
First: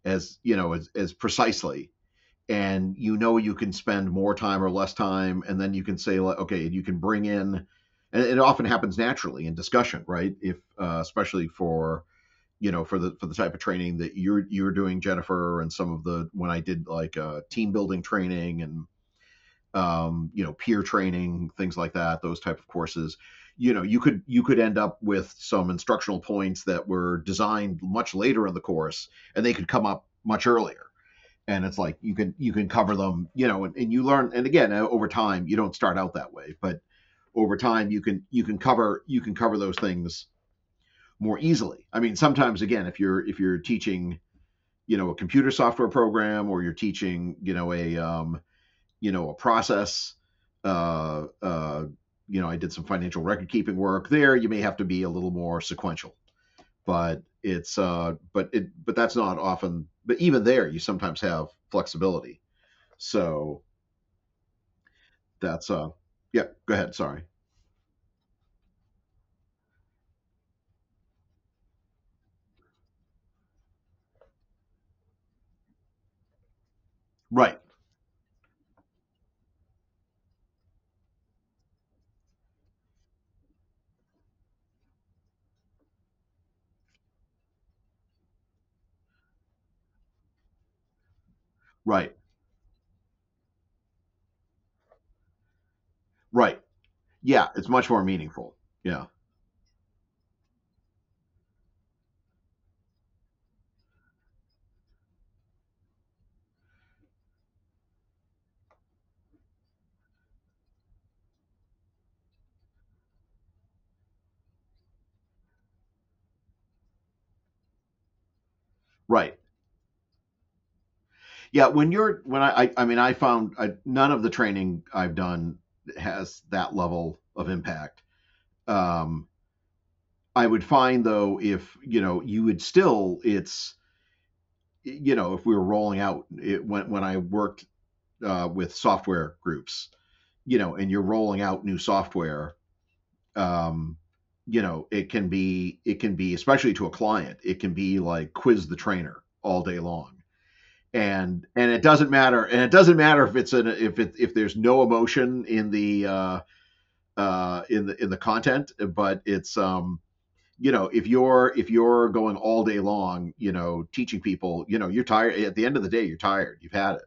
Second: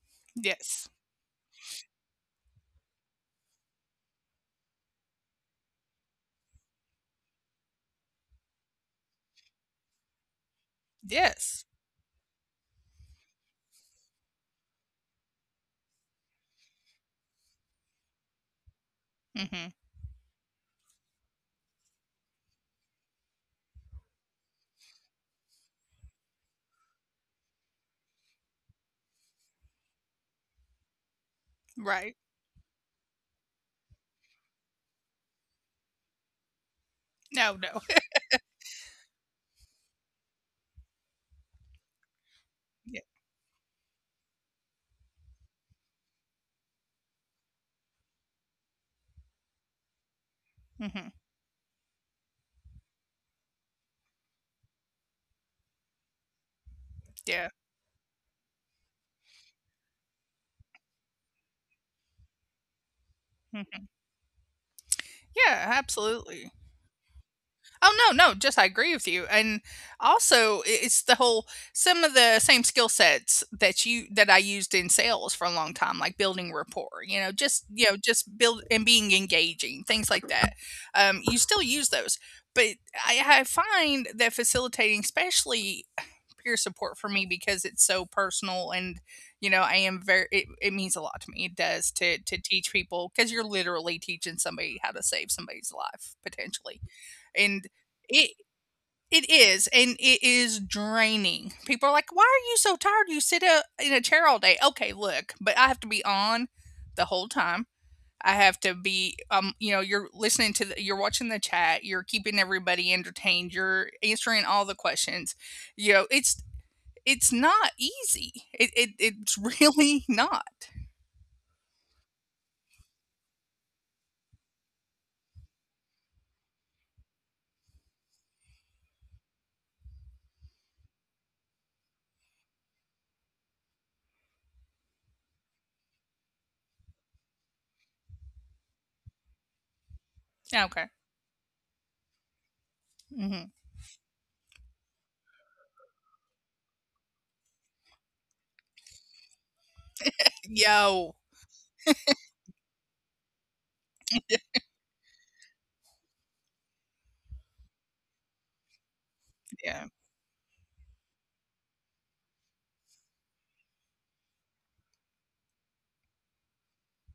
Speaker 2: as you know
Speaker 1: Yes.
Speaker 2: as precisely, and you know you can spend more time or less time. And then you can say like, okay, you can bring in, and it often happens naturally in discussion, right? If especially
Speaker 1: Yes.
Speaker 2: for you know for the type of training that you're doing, Jennifer, and some of the when I did like team building training and
Speaker 1: Mhm.
Speaker 2: you know, peer training, things like that, those type of courses. You know, you could end up with some instructional points that were designed much later in the course, and they could come up much earlier. And it's like
Speaker 1: Right.
Speaker 2: you can cover them, you know, and you learn. And again, over time, you don't start out that way, but
Speaker 1: No,
Speaker 2: over
Speaker 1: no.
Speaker 2: time, you
Speaker 1: (laughs)
Speaker 2: can you can cover those things more easily. I mean, sometimes again,
Speaker 1: Yeah.
Speaker 2: if you're teaching, you know, a computer software program, or you're teaching, you know, a you know, a process
Speaker 1: Mhm.
Speaker 2: uh, uh, you know I did some financial record keeping work, there you may have to be a little more sequential, but
Speaker 1: Yeah.
Speaker 2: it's but it but that's not often, but even there you sometimes have flexibility. So
Speaker 1: Mhm. Yeah,
Speaker 2: that's yeah,
Speaker 1: absolutely.
Speaker 2: go ahead, sorry.
Speaker 1: Oh no, no, just I agree with you. And also it's the whole some of the same skill sets that I used in sales for a long time, like building rapport, you know,
Speaker 2: Right,
Speaker 1: just you know, just build and being engaging, things like that. You still use those. But I find that facilitating, especially peer support for me because it's so personal. And I am very, it means a lot to me. It does
Speaker 2: right,
Speaker 1: to teach people because you're literally teaching somebody how to save somebody's life
Speaker 2: right.
Speaker 1: potentially.
Speaker 2: Yeah,
Speaker 1: And
Speaker 2: it's much more
Speaker 1: it
Speaker 2: meaningful. Yeah.
Speaker 1: it is draining. People are like, why are you so tired? You sit in a chair all day. Okay, look, but I have to be on the whole time. I have to be. You're listening, you're watching the chat, you're keeping everybody entertained, you're answering all the questions. It's not easy. It's
Speaker 2: Right.
Speaker 1: (laughs) really not.
Speaker 2: Yeah, when you're when I mean I found I, none of the training I've done has that level of impact. um I would find though, if you know, you would still, it's you know, if we were rolling out, when I worked with software groups, you know,
Speaker 1: Okay.
Speaker 2: and you're rolling out new software,
Speaker 1: Hmm.
Speaker 2: um, you know, it can be, especially to a client, it can be like quiz the trainer all day long.
Speaker 1: Yo.
Speaker 2: And it doesn't matter if it's an if it if there's no emotion in the in the content, but it's
Speaker 1: Yeah,
Speaker 2: you know, if you're going all day long, you know, teaching people, you know, you're tired at the end of the day, you're tired, you've had it.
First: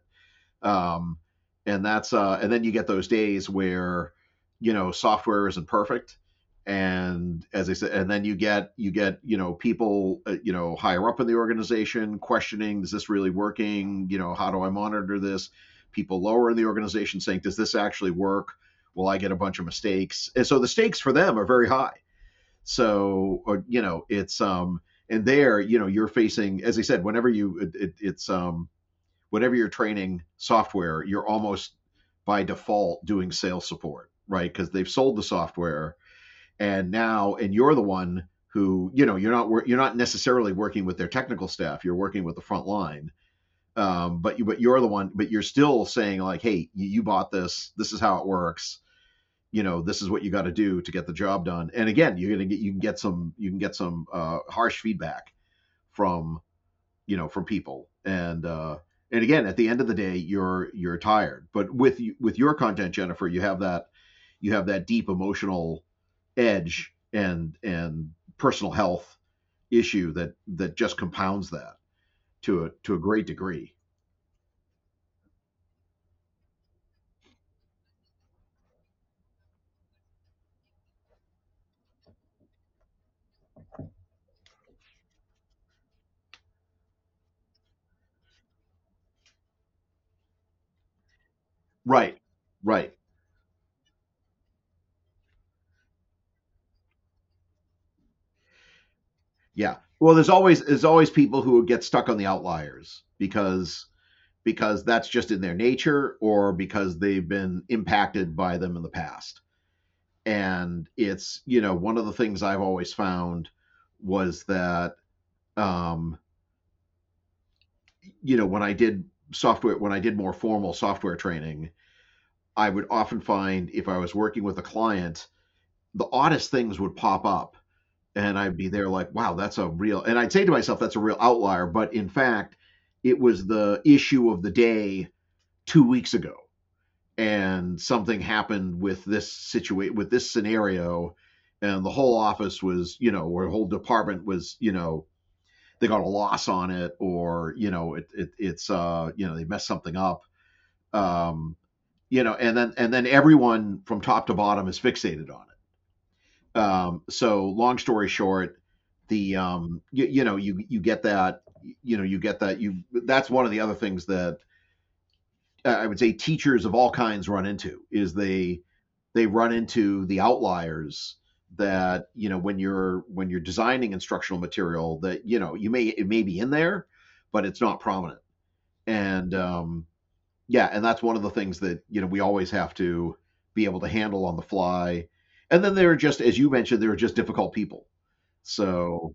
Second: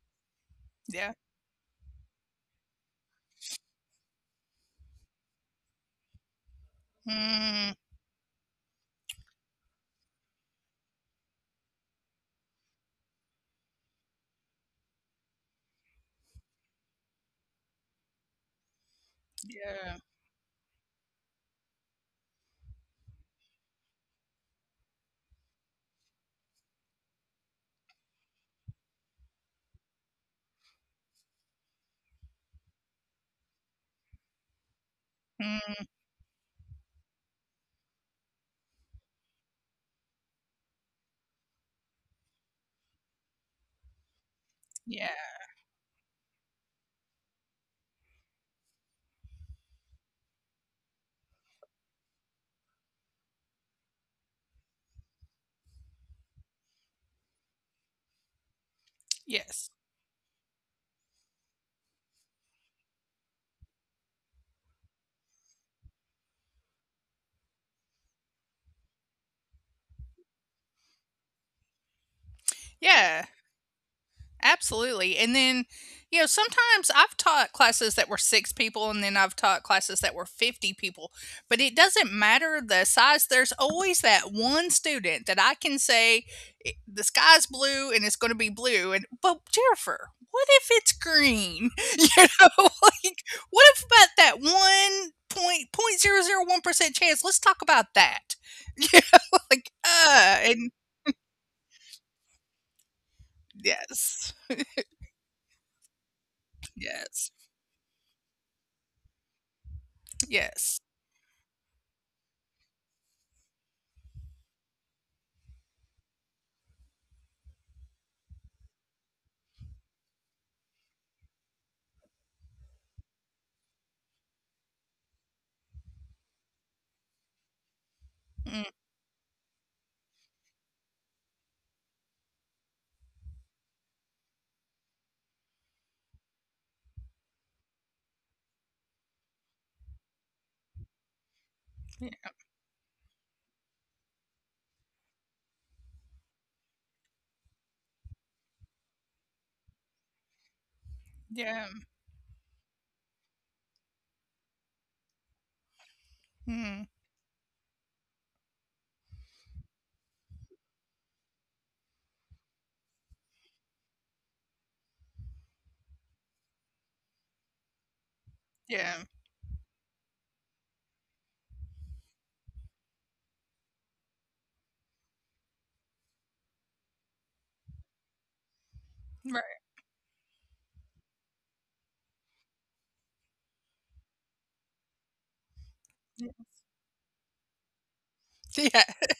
Speaker 1: yeah.
Speaker 2: um and that's and then you get those days where you know software isn't perfect. And as
Speaker 1: Mm,
Speaker 2: I said, and then you get you know people you know higher up in the organization questioning, is this really working? You know, how do I monitor this? People lower in the organization saying, does this actually work? Will I get a bunch of
Speaker 1: yeah.
Speaker 2: mistakes? And so the stakes for them are very high. Or, you know, it's and there, you know, you're facing, as I said, whenever it's whenever you're training software, you're almost by default doing sales support, right? Because they've sold the
Speaker 1: Mm,
Speaker 2: software, and you're the one who, you know, you're not necessarily working with their technical staff. You're working with the front line. But but you're the
Speaker 1: yeah.
Speaker 2: one, but you're still saying like, hey, you bought this. This is how it works. You know, this is what you got to do to get the job done. And again, you can get some you can get some harsh feedback from you know from people. And and again, at
Speaker 1: Yes.
Speaker 2: the end of the day, you're tired. But with your content, Jennifer, you have that, you have that deep emotional edge and personal health issue that that just compounds that to a
Speaker 1: Yeah.
Speaker 2: great degree.
Speaker 1: Absolutely. And then, sometimes I've taught classes that were six people and then I've taught classes that were 50 people, but it doesn't matter the size. There's always that one student that I can say, The sky's blue and it's going to be blue. But Jennifer, what if it's green? (laughs) You
Speaker 2: Right.
Speaker 1: know, (laughs)
Speaker 2: Right.
Speaker 1: like, what if about that one point point 0.001% chance? Let's talk about that. (laughs) Like,
Speaker 2: Yeah, well there's always
Speaker 1: and
Speaker 2: people who get stuck on the outliers
Speaker 1: yes,
Speaker 2: because that's just in their nature, or because
Speaker 1: yes,
Speaker 2: they've been impacted by them in the past.
Speaker 1: yes.
Speaker 2: And it's, you know, one of the things I've always found was that, um, you know, when I did software, when I did more formal software training, I would often find if I was working with a client, the oddest things would pop up. And I'd
Speaker 1: Mm.
Speaker 2: be there like, wow, that's a real, and I'd say to myself, that's a real outlier. But in fact, it was the issue of the day 2 weeks ago, and something happened with this situation, with this scenario, and the
Speaker 1: Yeah.
Speaker 2: whole office was you know or the whole department was you know they got a loss on it. Or you know, it it's you know, they messed something up. um
Speaker 1: Yeah.
Speaker 2: you know, and then everyone from top to bottom is fixated on it.
Speaker 1: Mhm.
Speaker 2: So long story short, the you, you know you you get that, you know, you get that, you that's one of the other things that I would say teachers of all kinds run into, is
Speaker 1: Yeah.
Speaker 2: they run into the outliers. That, you know, when you're designing instructional material, that you know you may, it may be in there, but it's not prominent. And
Speaker 1: Right.
Speaker 2: yeah, and that's one of the things that you know we always have to be able to handle on the fly. And then there are, just
Speaker 1: Yeah,
Speaker 2: as you mentioned, there are just difficult people,
Speaker 1: (laughs) Yeah,
Speaker 2: so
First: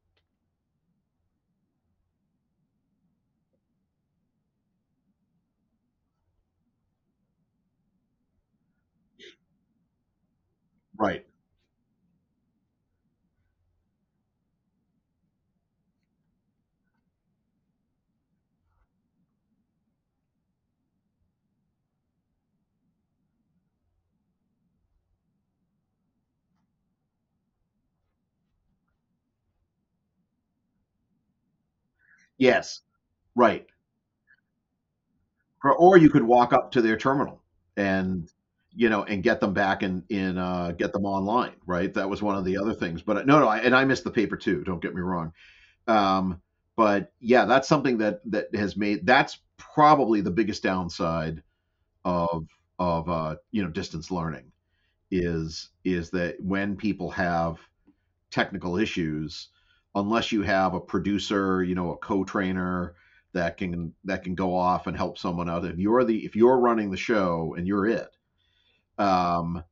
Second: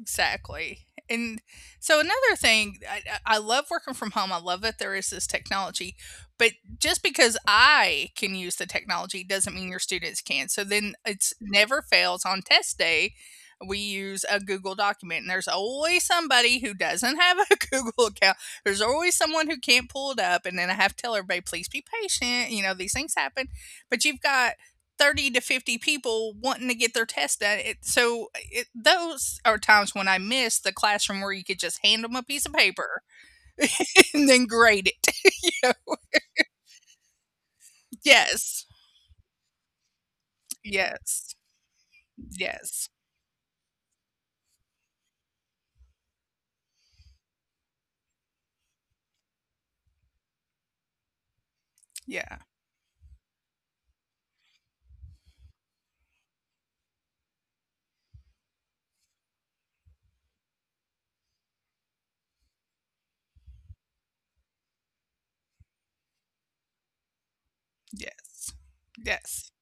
Speaker 1: exactly. And so another thing, I love working from home. I love that there is this technology, but just because I can use the technology doesn't mean your students can. So then
Speaker 2: right.
Speaker 1: it's never fails on test day. We use a Google document, and there's always somebody who doesn't have a (laughs) Google account. There's always someone who can't pull it up, and then I have to tell everybody, please be patient. These things happen, but you've got 30 to 50 people wanting to get their test done. Those are times when I miss the classroom where you could just hand them a piece of
Speaker 2: Yes.
Speaker 1: paper
Speaker 2: Right.
Speaker 1: (laughs) and then grade
Speaker 2: Or,
Speaker 1: it.
Speaker 2: you could walk up to their terminal
Speaker 1: (laughs)
Speaker 2: and
Speaker 1: Yes.
Speaker 2: you know and get them back and in get them
Speaker 1: Yes.
Speaker 2: online, right? That was one of the other
Speaker 1: Yes.
Speaker 2: things, but no, no, and I missed the paper too, don't get me wrong. um, but yeah, that's something that that has made that's probably the biggest downside
Speaker 1: Yeah.
Speaker 2: of of you know, distance learning, is that when people have technical issues, unless you have a producer, you know, a co-trainer that can go off and help someone out. If you're running the show and you're it,
Speaker 1: Yes. Yes.
Speaker 2: um,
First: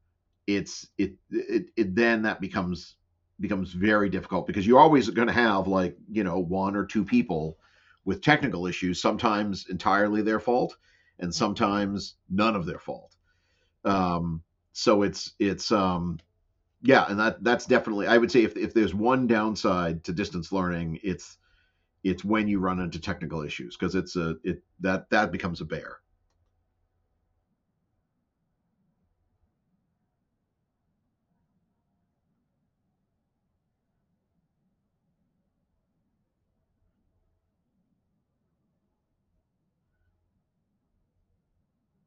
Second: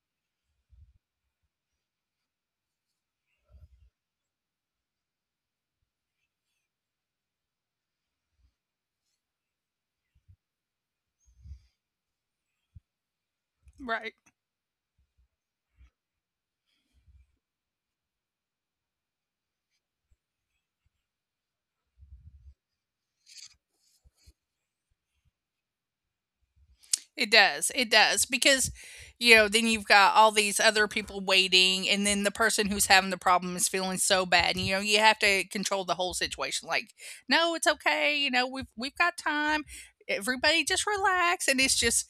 Speaker 2: it's it it then that becomes becomes very difficult, because you're always going to have like you know one or two people with technical issues, sometimes entirely their fault, and sometimes none of their fault.
Speaker 1: Right.
Speaker 2: Um, so it's yeah, and that that's definitely, I would say if there's one downside to distance learning, it's when you run into technical issues, because it's a it that that becomes a bear.
Speaker 1: It does. It does because then you've got all these other people waiting and then the person who's having the problem is feeling so bad. You have to control the whole situation like, "No, it's okay. We've got time. Everybody just relax." And it's just,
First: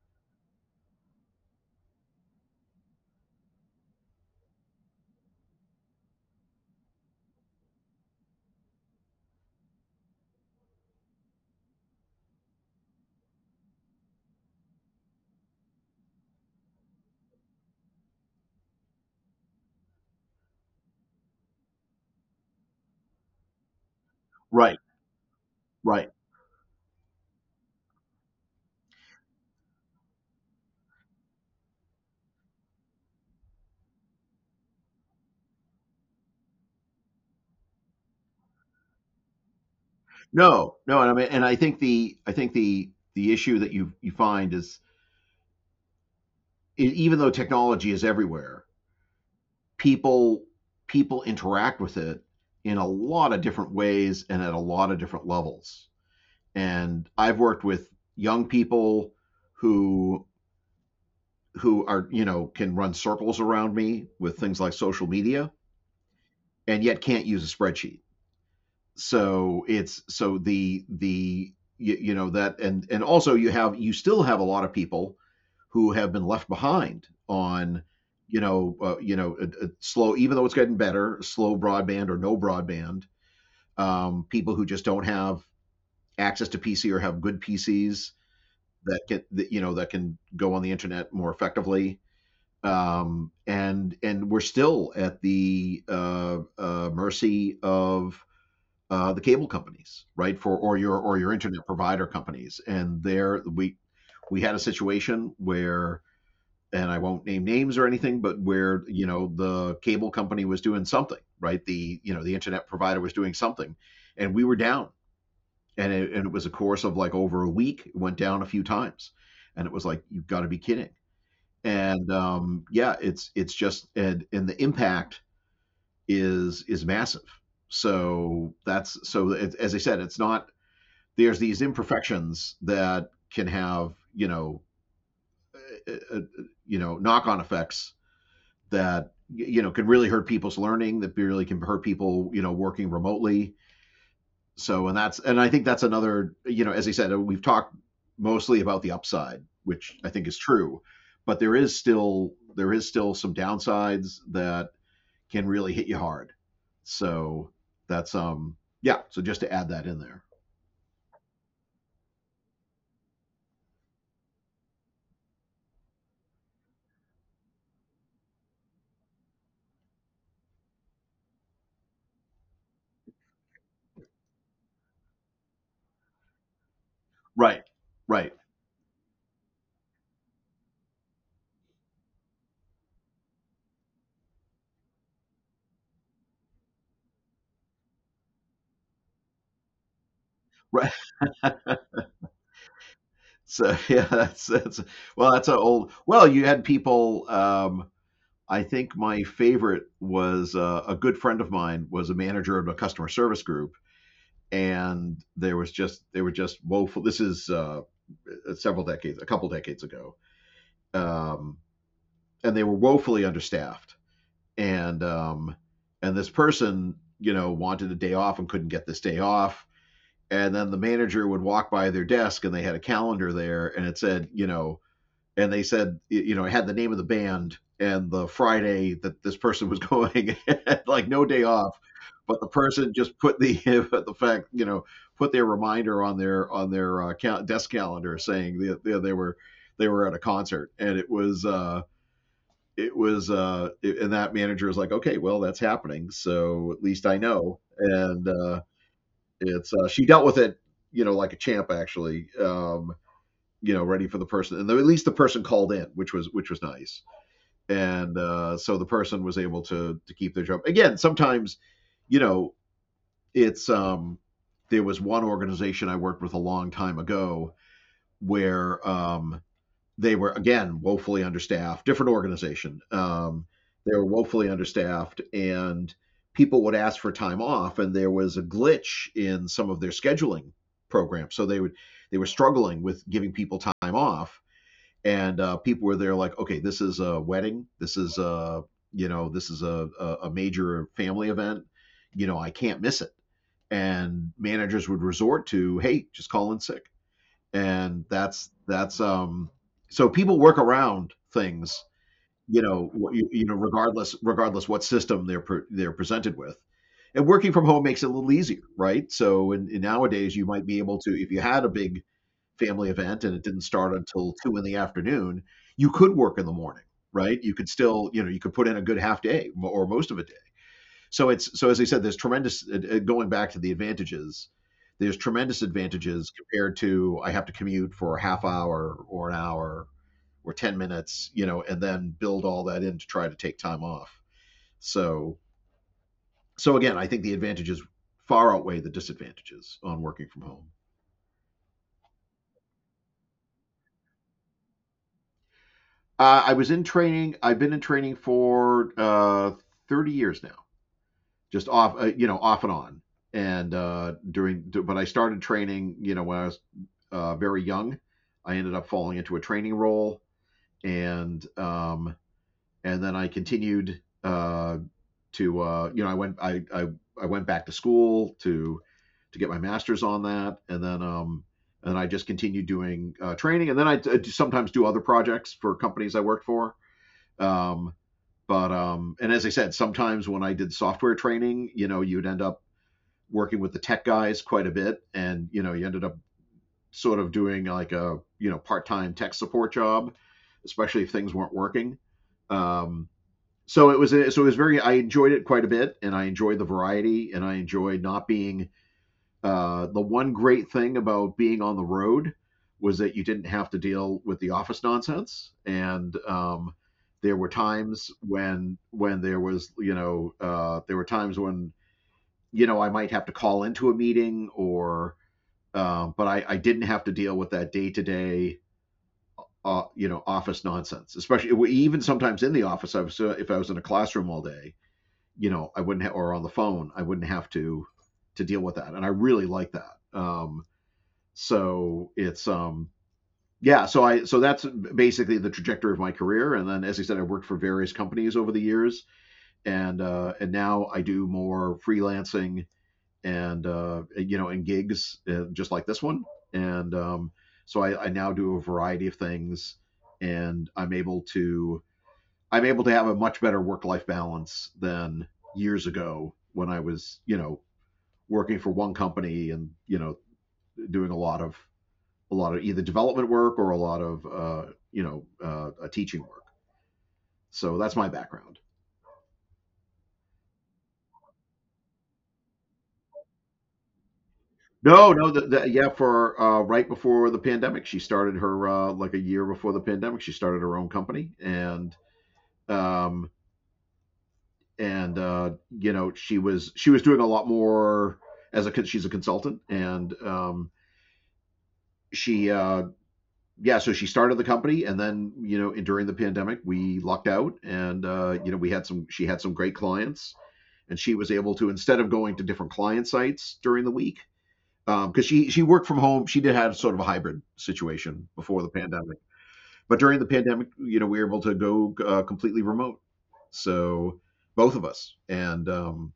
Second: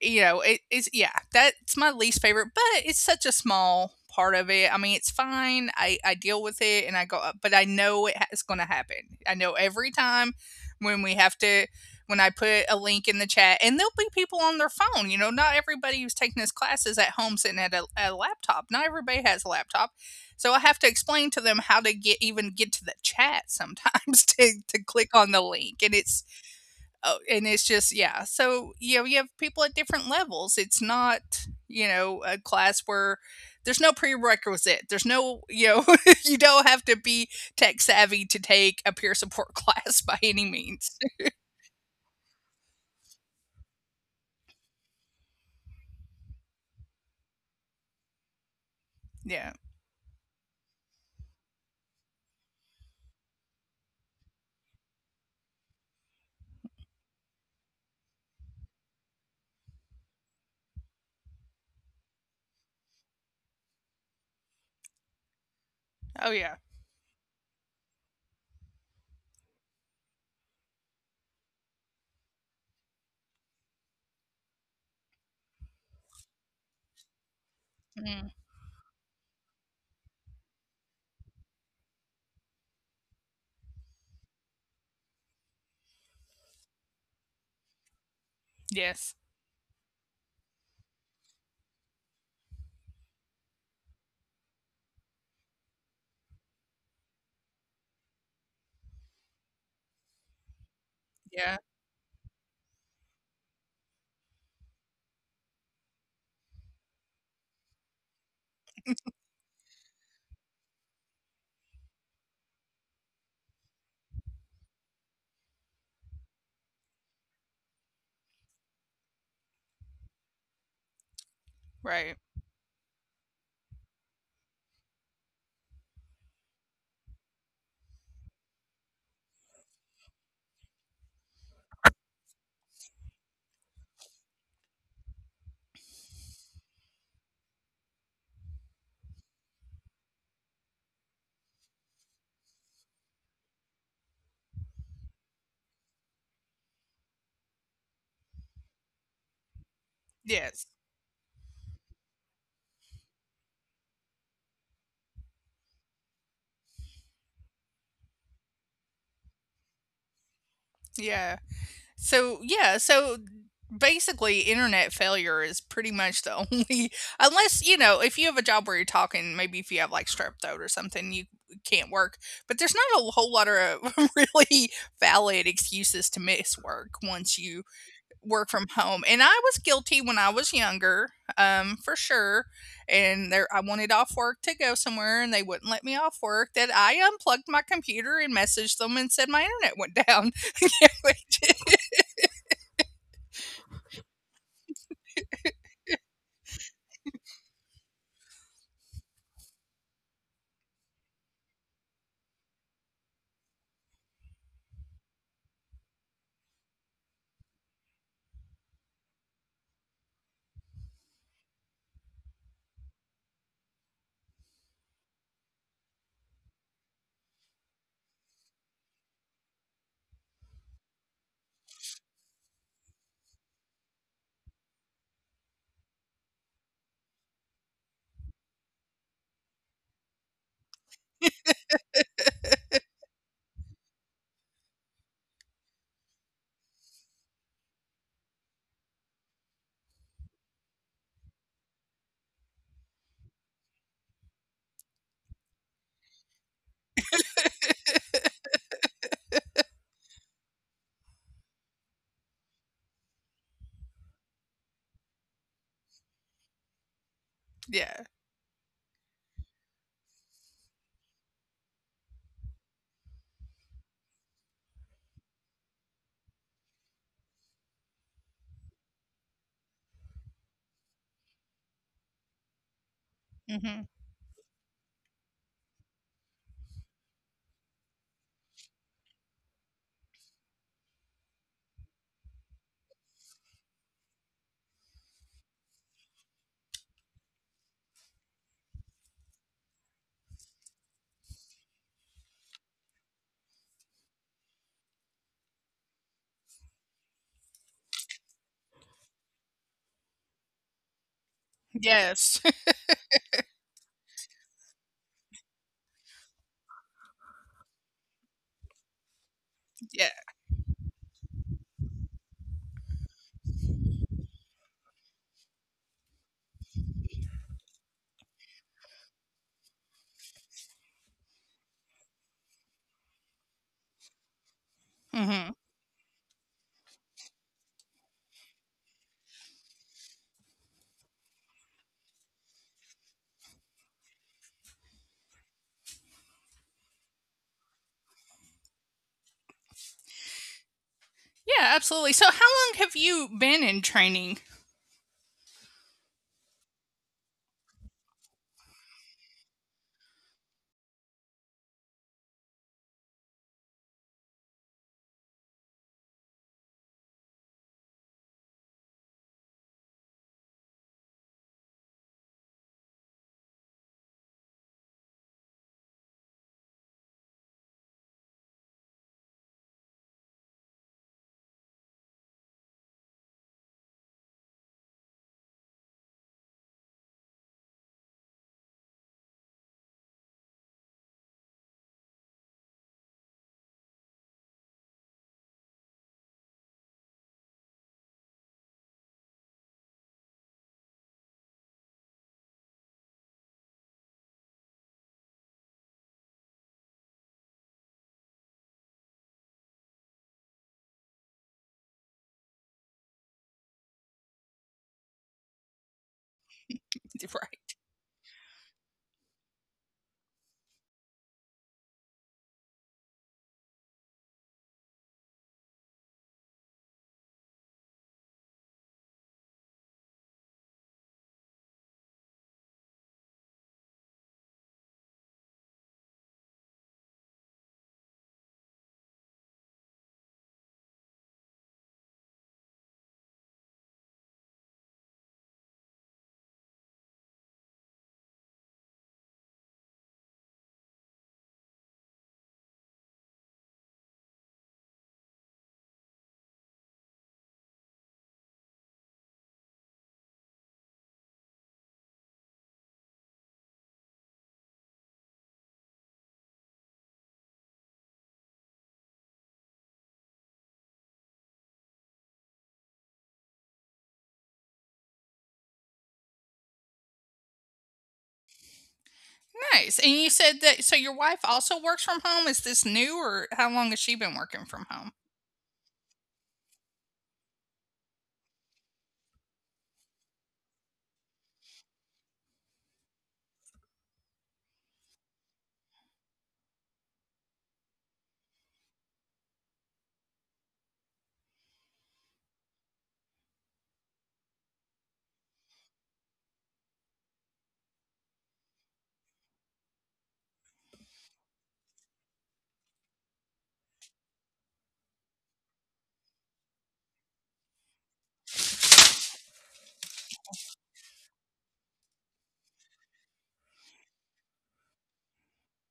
Speaker 1: it is, yeah, that's my least favorite, but it's such a small part of it. I mean, it's fine. I deal with it and I go up, but I know it's going to happen. I know every time when we have to when I put a link in the chat, and there'll be people on their phone. Not everybody who's taking this class is at home sitting at a laptop. Not everybody has a laptop, so I have to explain to them how to get to the chat sometimes (laughs) to
Speaker 2: Right,
Speaker 1: to click on the link, and
Speaker 2: right.
Speaker 1: it's oh, and it's just yeah. So you have people at different levels. It's not a class where there's no prerequisite. There's no (laughs) you don't have to be tech savvy to take a peer support (laughs) class by any
Speaker 2: No,
Speaker 1: means.
Speaker 2: no, and I mean, and I think the, I think the issue that you find is even though technology is everywhere,
Speaker 1: Yeah.
Speaker 2: people people interact with it in a lot of different ways and at a lot of different levels. And I've worked with young people who who are you know can run circles around me with things like social media,
Speaker 1: Oh yeah.
Speaker 2: and yet can't use a spreadsheet. So it's so the you know that and also you have, you still have a lot of people who have been left behind on
Speaker 1: Mm,
Speaker 2: you know a slow, even though it's getting better, slow broadband or no broadband. People who just don't have access to PC or have good PCs that
Speaker 1: yes.
Speaker 2: get that, you know, that can go on the internet more effectively. And we're still at the mercy of the cable companies, right? For or your
Speaker 1: Yeah,
Speaker 2: internet provider companies, and there we had a situation where, and I won't name names or anything, but where you know the cable company was doing something, right? The you know the internet provider was doing something, and we were down, and it was a course of like over a week. It went down a few times, and it was like you've got to be kidding
Speaker 1: right.
Speaker 2: and yeah, it's just and the impact is massive. So that's so it, as I said, it's not there's these imperfections that can have uh, uh, knock on effects that you know can really hurt people's learning, that really can hurt people you know working remotely. So, and that's, and I think that's another, you know, as I said, we've talked mostly about the upside, which I think is
Speaker 1: Yes.
Speaker 2: true, but there is still some downsides that can really hit you hard. So that's, yeah. So just to add that in there.
Speaker 1: Yeah. So, yeah, so basically internet failure is pretty much the only (laughs) unless, if you have a job where you're talking, maybe if you have like strep throat or something, you can't work. But there's not a whole lot of (laughs) really valid excuses to miss work once you
Speaker 2: Right. Right.
Speaker 1: work from home. And I was guilty when I was younger, for sure. And there I wanted off work to go somewhere, and they wouldn't let me off work that I unplugged my computer and messaged them and said my internet went down.
Speaker 2: Right.
Speaker 1: (laughs)
Speaker 2: (laughs) So yeah, well, that's an old, well, you had people, I think my favorite was a good friend of mine was a manager of a customer service group, and there was just they were just woeful. This is several decades, a couple decades ago, um, and they were woefully understaffed. And um, and this person, you know, wanted a day off and couldn't get this day off. And then the manager would walk by their desk, and they had a calendar there, and it said, you know, and they said you know it had the name of the band and the Friday that this person was going. (laughs) Like no day off, but the person just put the (laughs) the fact, you know, put their reminder on their desk calendar saying that they were they were at a concert. And it was and that manager was like, okay, well, that's happening, so at least I know. And it's she dealt with it, you know, like a champ, actually. You know, ready for the person, and at least the person called in, which was nice.
Speaker 1: Yeah.
Speaker 2: And so the person was able to keep their job. Again, sometimes, you know, it's there was one organization I worked with a long time ago where they were again woefully understaffed, different organization.
Speaker 1: Hmm.
Speaker 2: They were woefully understaffed, and people would ask for time off and there was a glitch in some of their scheduling programs, so they would they were struggling with giving people time off. And people were there like, okay, this is a wedding. This is a you know this is a major family event. You know, I can't miss it. And managers would resort to, hey, just call in sick, and that's that's. So people work around things, you
Speaker 1: Yes.
Speaker 2: know,
Speaker 1: (laughs)
Speaker 2: you know, regardless what system they're presented with, and working from home makes it a little easier, right? So, in and nowadays
Speaker 1: Yeah.
Speaker 2: you might be able to, if you had a big family event and it didn't start until two in the afternoon, you could work in the morning, right? You could still, you know, you could put in a good half day or most of a day. So it's so as I said, there's tremendous going back to the advantages. There's tremendous
Speaker 1: Hmm.
Speaker 2: advantages compared to I have to commute for a half hour or an hour or 10 minutes, you know, and then build all that in to try to take time off. So so again, I think the advantages far outweigh the disadvantages on working from home.
Speaker 1: Yeah, absolutely. So how long have you been in training?
Speaker 2: I was in training. I've been in training for 30 years now, just off, you know, off and on. And during, but I started training, you know, when I was very young. I ended up falling into a training role, and um, and then I continued to, you know, I went back to school to get my master's on that, and then I just continued doing training, and then I, sometimes do other projects for companies I worked for. Um, but and as I said, sometimes when I did software training, you know, you'd end up working with the tech guys quite a bit, and you know, you ended up sort of doing like a you know part-time tech support job, especially if things weren't working. Um, so it was very I enjoyed it quite a bit, and I enjoyed the variety, and I enjoyed not being the one great thing about being on the road was that you didn't have to deal with the office nonsense, and there were
Speaker 1: (laughs)
Speaker 2: times
Speaker 1: Right.
Speaker 2: when there was you know there were times when you know I might have to call into a meeting or but I didn't have to deal with that day to day you know office nonsense, especially even sometimes in the office I was, if I was in a classroom all day, you know I wouldn't ha- or on the phone I wouldn't have to deal with that, and I really like that. So it's yeah, so I so that's basically the trajectory of my career, and then as I said I worked for various companies over the years, and now I do more freelancing, and you know and gigs, just like this one. And so I now do a variety of things, and I'm able to I'm able to have a much better work life balance than years ago when I was you know working for one company and you know doing a lot of either development work or a lot of you know teaching work. So that's my background.
Speaker 1: Nice. And you said that, so your wife also works from home. Is this new, or how long has she been
Speaker 2: No, no,
Speaker 1: working from home?
Speaker 2: yeah, for right before the pandemic, she started her like a year before the pandemic, she started her own company, um, and you know she was doing a lot more as a she's a consultant, and she yeah, so she started the company, and then you know and during the pandemic, we lucked out, and you know we had some she had some great clients, and she was able to instead of going to different client sites during the week because she worked from home she did have sort of a hybrid situation before the pandemic, but during the pandemic you know we were able to go completely remote. So both of us,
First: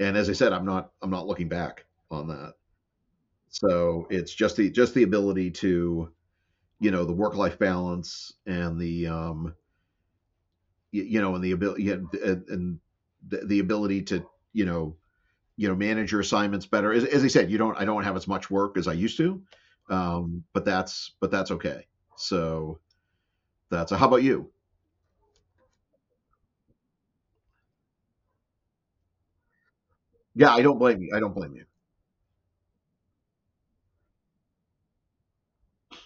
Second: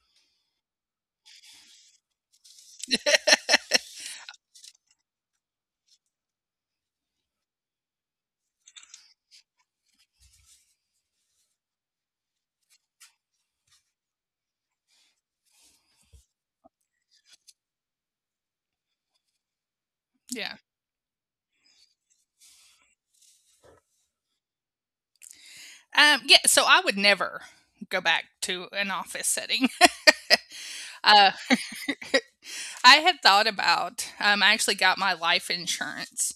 Speaker 2: and as I said I'm not I'm not looking back on that. So it's just the ability to you know the work life balance and the you know and the ability and the ability to you know you know manage your assignments better. As I said, you don't I don't have as much work as I used to,
Speaker 1: Yeah.
Speaker 2: but that's okay. So that's a, how about you?
Speaker 1: Yeah, so I would never go back to an office setting.
Speaker 2: Yeah, I don't blame
Speaker 1: Uh,
Speaker 2: you. I don't blame you.
Speaker 1: I had thought about, I actually got my life insurance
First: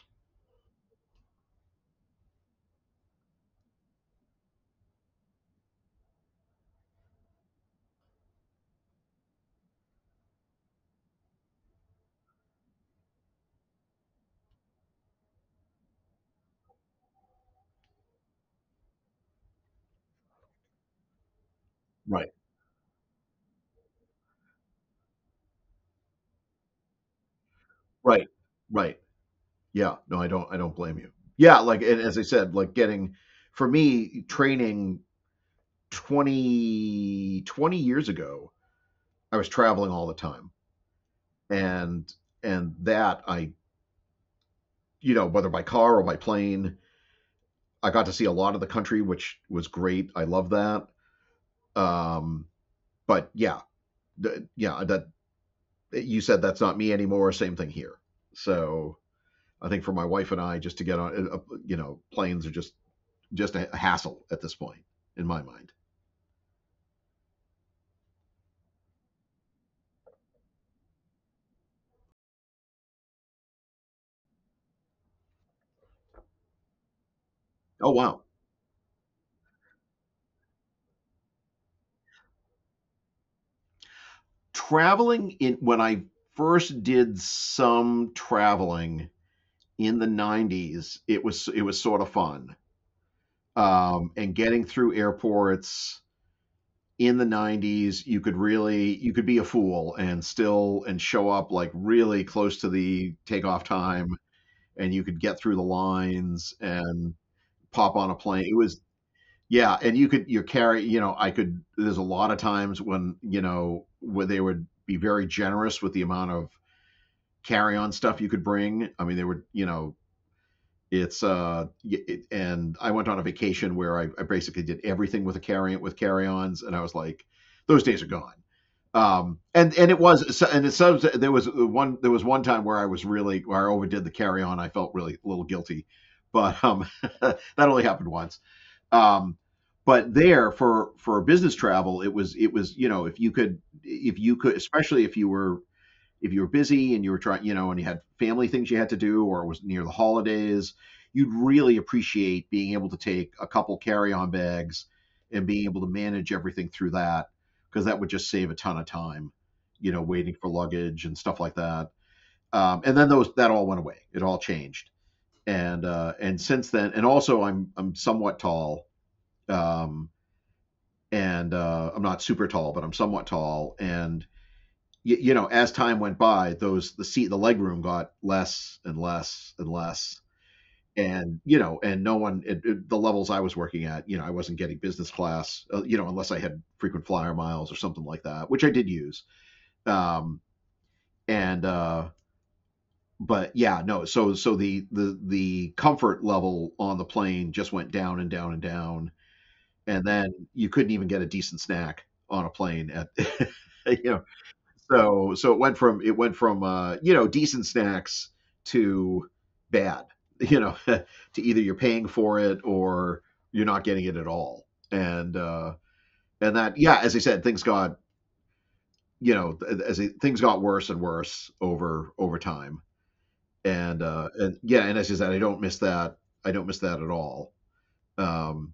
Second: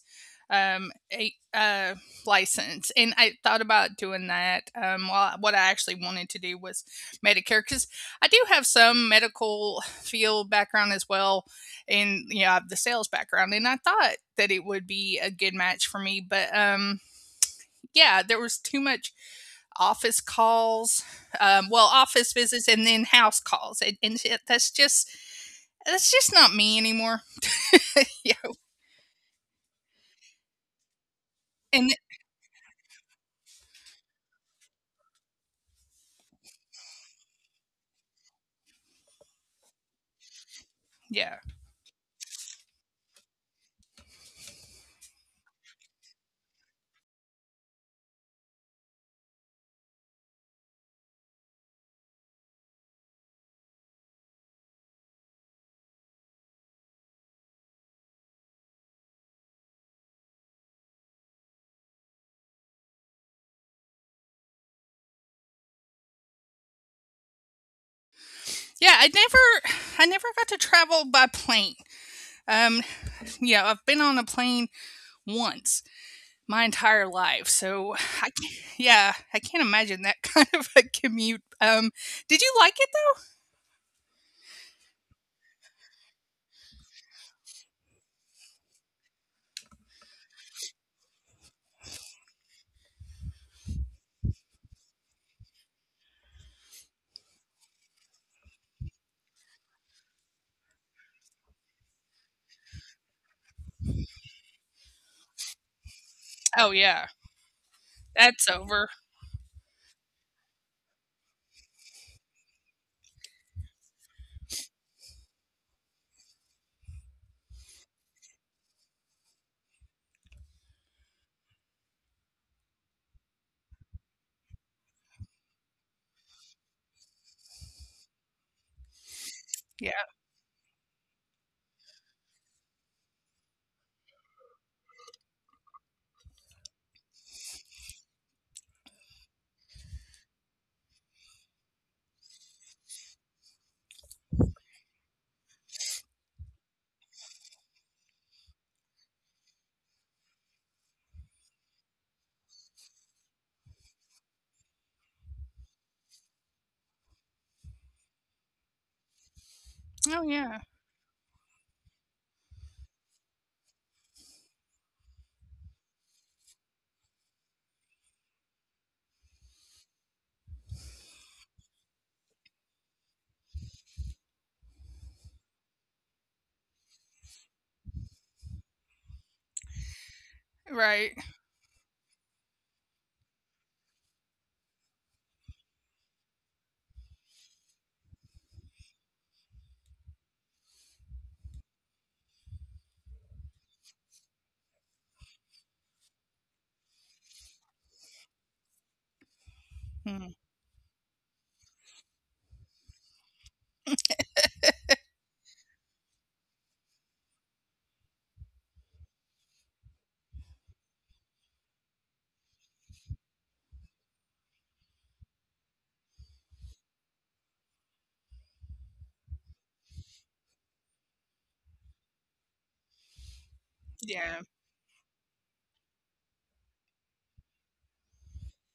Speaker 1: um, a, uh, license, and I thought about doing that. Well, what I actually wanted to do was Medicare because I do have some medical field background as well, and I have the sales background, and I thought that it would be a good match for me, but yeah, there was too much office calls, well,
Speaker 2: Right,
Speaker 1: office visits, and then house calls, and that's just not me anymore.
Speaker 2: right,
Speaker 1: Yeah.
Speaker 2: right. Yeah, no, I don't blame you. Yeah, like and
Speaker 1: And
Speaker 2: as I said, like getting for me training 20 20 years ago, I was traveling all the time,
Speaker 1: yeah.
Speaker 2: and and that I you know whether by car or by plane. I got to see a lot of the country, which was great. I love that. Um, but yeah, yeah, that you said that's not me anymore. Same thing here. So I think for my wife and I, just to get on, you know, planes are just a hassle at this point in my mind.
Speaker 1: Yeah, I never got to travel by plane. Um yeah, I've been on a plane once my entire life.
Speaker 2: Oh
Speaker 1: So
Speaker 2: wow,
Speaker 1: I can't imagine that (laughs) kind of a commute. Did you like it
Speaker 2: traveling in when I first did some traveling in the '90s, it was sort of fun. And getting through airports, in the 90s you could really, you could be a fool and still and show up like really close to the takeoff time, and you could get through the lines
Speaker 1: though? Oh yeah.
Speaker 2: and pop on a plane.
Speaker 1: That's
Speaker 2: It was
Speaker 1: over.
Speaker 2: yeah. And you could you carry, you know, I could, there's a lot of times when, you know, where they would be very generous with the amount of carry on stuff you could bring. I mean, they were, you know, it's uh and I went on a vacation where I basically did everything with a carry-ons, and I was like, those days are gone. And
Speaker 1: Yeah.
Speaker 2: it was so- and it so there was one, there was one time where I was really, where I overdid the carry on. I felt really a little guilty, but (laughs) that only happened once. um but there, for business travel, it was you know, if you could especially if you were busy and you were trying, you know, and you had family things you had to do, or it was near the holidays, you'd really appreciate being able to take a couple carry-on bags and being able to manage everything through that, because that would just save a ton of time, you know,
Speaker 1: Oh
Speaker 2: waiting for
Speaker 1: yeah.
Speaker 2: luggage and stuff like that. And then those that all went away. It all changed. And since then, and also I'm somewhat tall, um, and I'm not super tall, but I'm somewhat tall. And you know, as time went by, those the seat the legroom got less and less and less.
Speaker 1: Right.
Speaker 2: And you know, and no one it, it- the levels I was working at, you know, I wasn't getting business class, you know, unless I had frequent flyer miles or something like that, which I did use. Um, and but yeah, no, so so the comfort level on the plane just went down and down and down, and
Speaker 1: Hmm.
Speaker 2: then you couldn't even get a decent snack on a plane at (laughs) you know. So it went from you know, decent snacks to bad. You know, (laughs) to, either you're paying for it or you're not getting it at all. And uh, and that, yeah, as I said, things got, you know, things got worse and worse over over time. And uh,
Speaker 1: Yeah.
Speaker 2: and yeah, and as I said, I don't miss that. I don't miss that at all. Um,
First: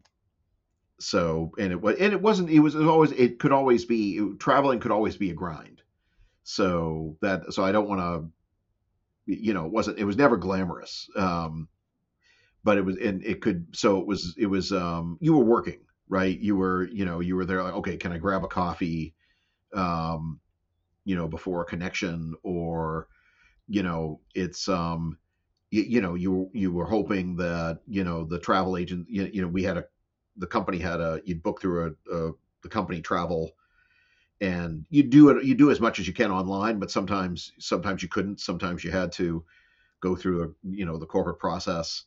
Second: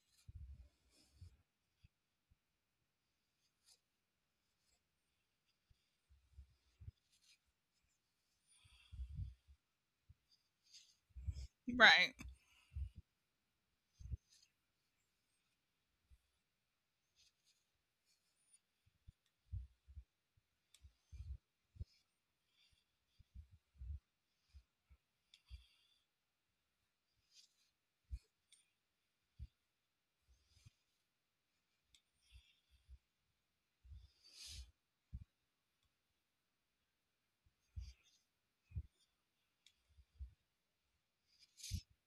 Speaker 2: so and it was and it wasn't. It was always. It could always be traveling could always be a grind. So that so I don't want to, you know, it wasn't, it was never glamorous.
Speaker 1: Right.
Speaker 2: But it was, and it could, so it was you were working, right? You were, you know, you were there like, okay, can I grab a coffee, um, you know, before a connection? Or, you know, it's you, you know, you were hoping that, you know, the travel agent you, you know, we had a the company had a, you'd book through a the company travel, and you do it, you do as much as you can online, but sometimes you couldn't, sometimes you had to go through, the you know, the corporate process.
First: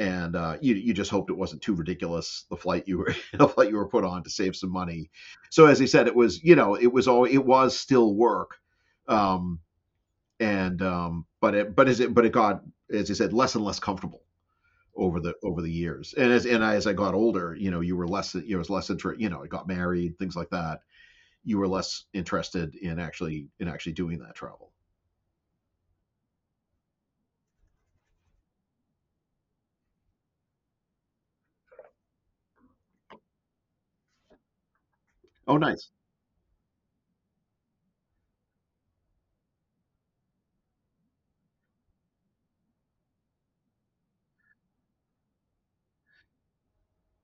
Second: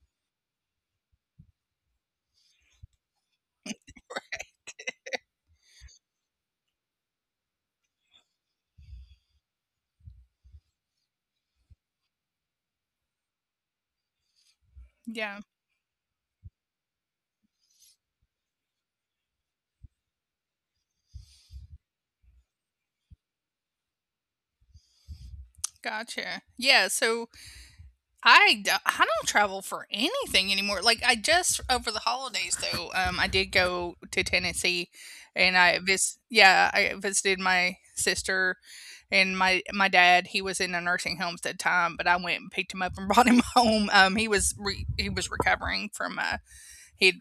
Speaker 2: And you you just hoped it wasn't too ridiculous, the flight you were (laughs) the flight you were put on to save some money. So as I said, it was, you know, it was all, it was still work. Um, and um, but it but as it but it got, as I said, less and less comfortable over
Speaker 1: Yeah.
Speaker 2: the years. And as I got older, you know, you were less you was less inter- you know, I got married, things like that. You were less interested in actually doing that travel.
Speaker 1: Gotcha. Yeah, so I don't travel for anything anymore. Like, I just over the holidays though, I did go to Tennessee
Speaker 2: Oh
Speaker 1: and I
Speaker 2: nice.
Speaker 1: vis yeah, I visited my sister and my dad. He was in a nursing home at the time, but I went and picked him up and (laughs) brought him home. He was recovering from he had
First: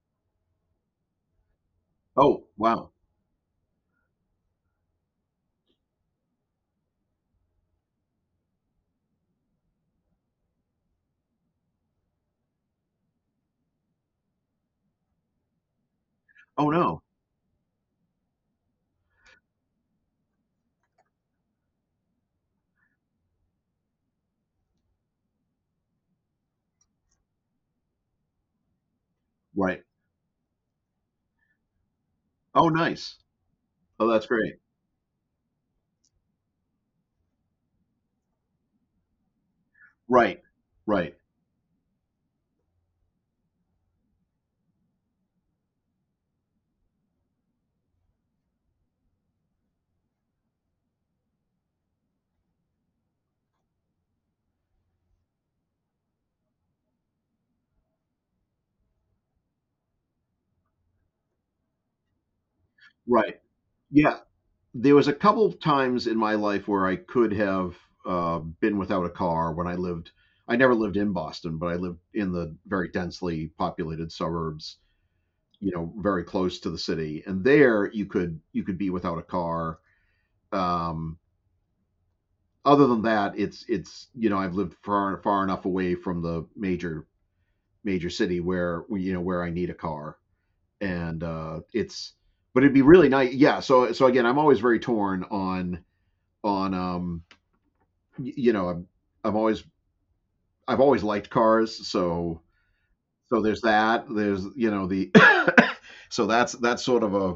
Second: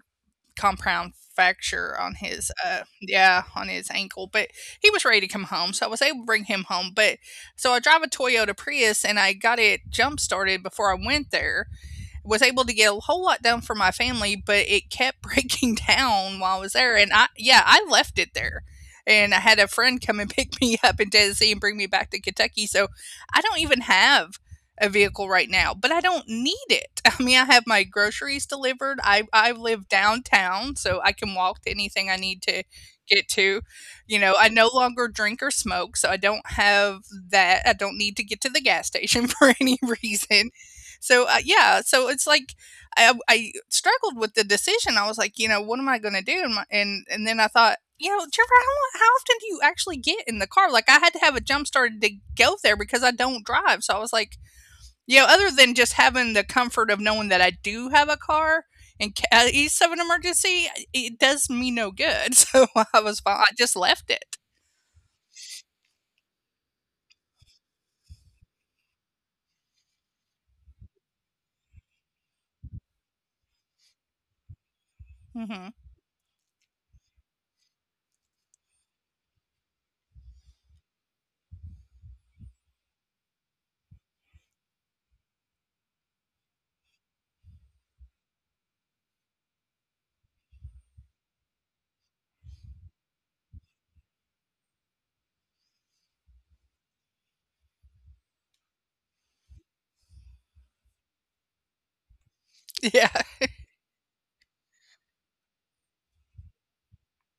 Speaker 1: compound fracture on
Speaker 2: Oh
Speaker 1: his uh
Speaker 2: wow.
Speaker 1: yeah, on his ankle, but he was ready to come home, so I was able to bring him home. But so I drive a Toyota Prius and I got it jump started before I went there was able to get a whole lot done for my family, but it kept (laughs) breaking down while I
Speaker 2: Oh
Speaker 1: was there.
Speaker 2: no.
Speaker 1: And I, yeah, I left it there. And I had a friend come and (laughs) pick me up in Tennessee and bring me back to Kentucky. So I don't even have a vehicle right now, but I don't need it. (laughs) I mean, I have my groceries delivered. I
Speaker 2: Right.
Speaker 1: live downtown, so I can walk to anything I need to
Speaker 2: Oh nice.
Speaker 1: get to.
Speaker 2: Oh, that's
Speaker 1: I
Speaker 2: great.
Speaker 1: no longer drink or smoke, so I don't have that. I don't need to get to the gas station (laughs) for any
Speaker 2: Right.
Speaker 1: reason.
Speaker 2: Right.
Speaker 1: So yeah, so it's like I struggled with the decision. I was like, what am I going to do? And, my, and then I thought, Trevor, how often do you actually get in the car? Like I had to have a jump started to go there because I don't drive. So I was like, other than just having the comfort of knowing that I do have a car in case of an emergency, it does me no good. (laughs) So I was fine.
Speaker 2: Right.
Speaker 1: I just left
Speaker 2: Yeah.
Speaker 1: it.
Speaker 2: There was a couple of times in my life where I could have been without a car, when I lived, I never lived in Boston, but I lived in the very densely populated suburbs,
Speaker 1: Hmm.
Speaker 2: you know, very close to the city. And there you could be without a car. Um, Other than that, it's you know, I've lived far enough away from the major city where, you know, where I need a car. And it's but it'd be really nice. Yeah. So so again, I'm always very torn on on um you know, I'm always, I've always liked cars. So
Speaker 1: Yeah.
Speaker 2: there's that. There's, you know, the (coughs) (laughs) so that's sort of a,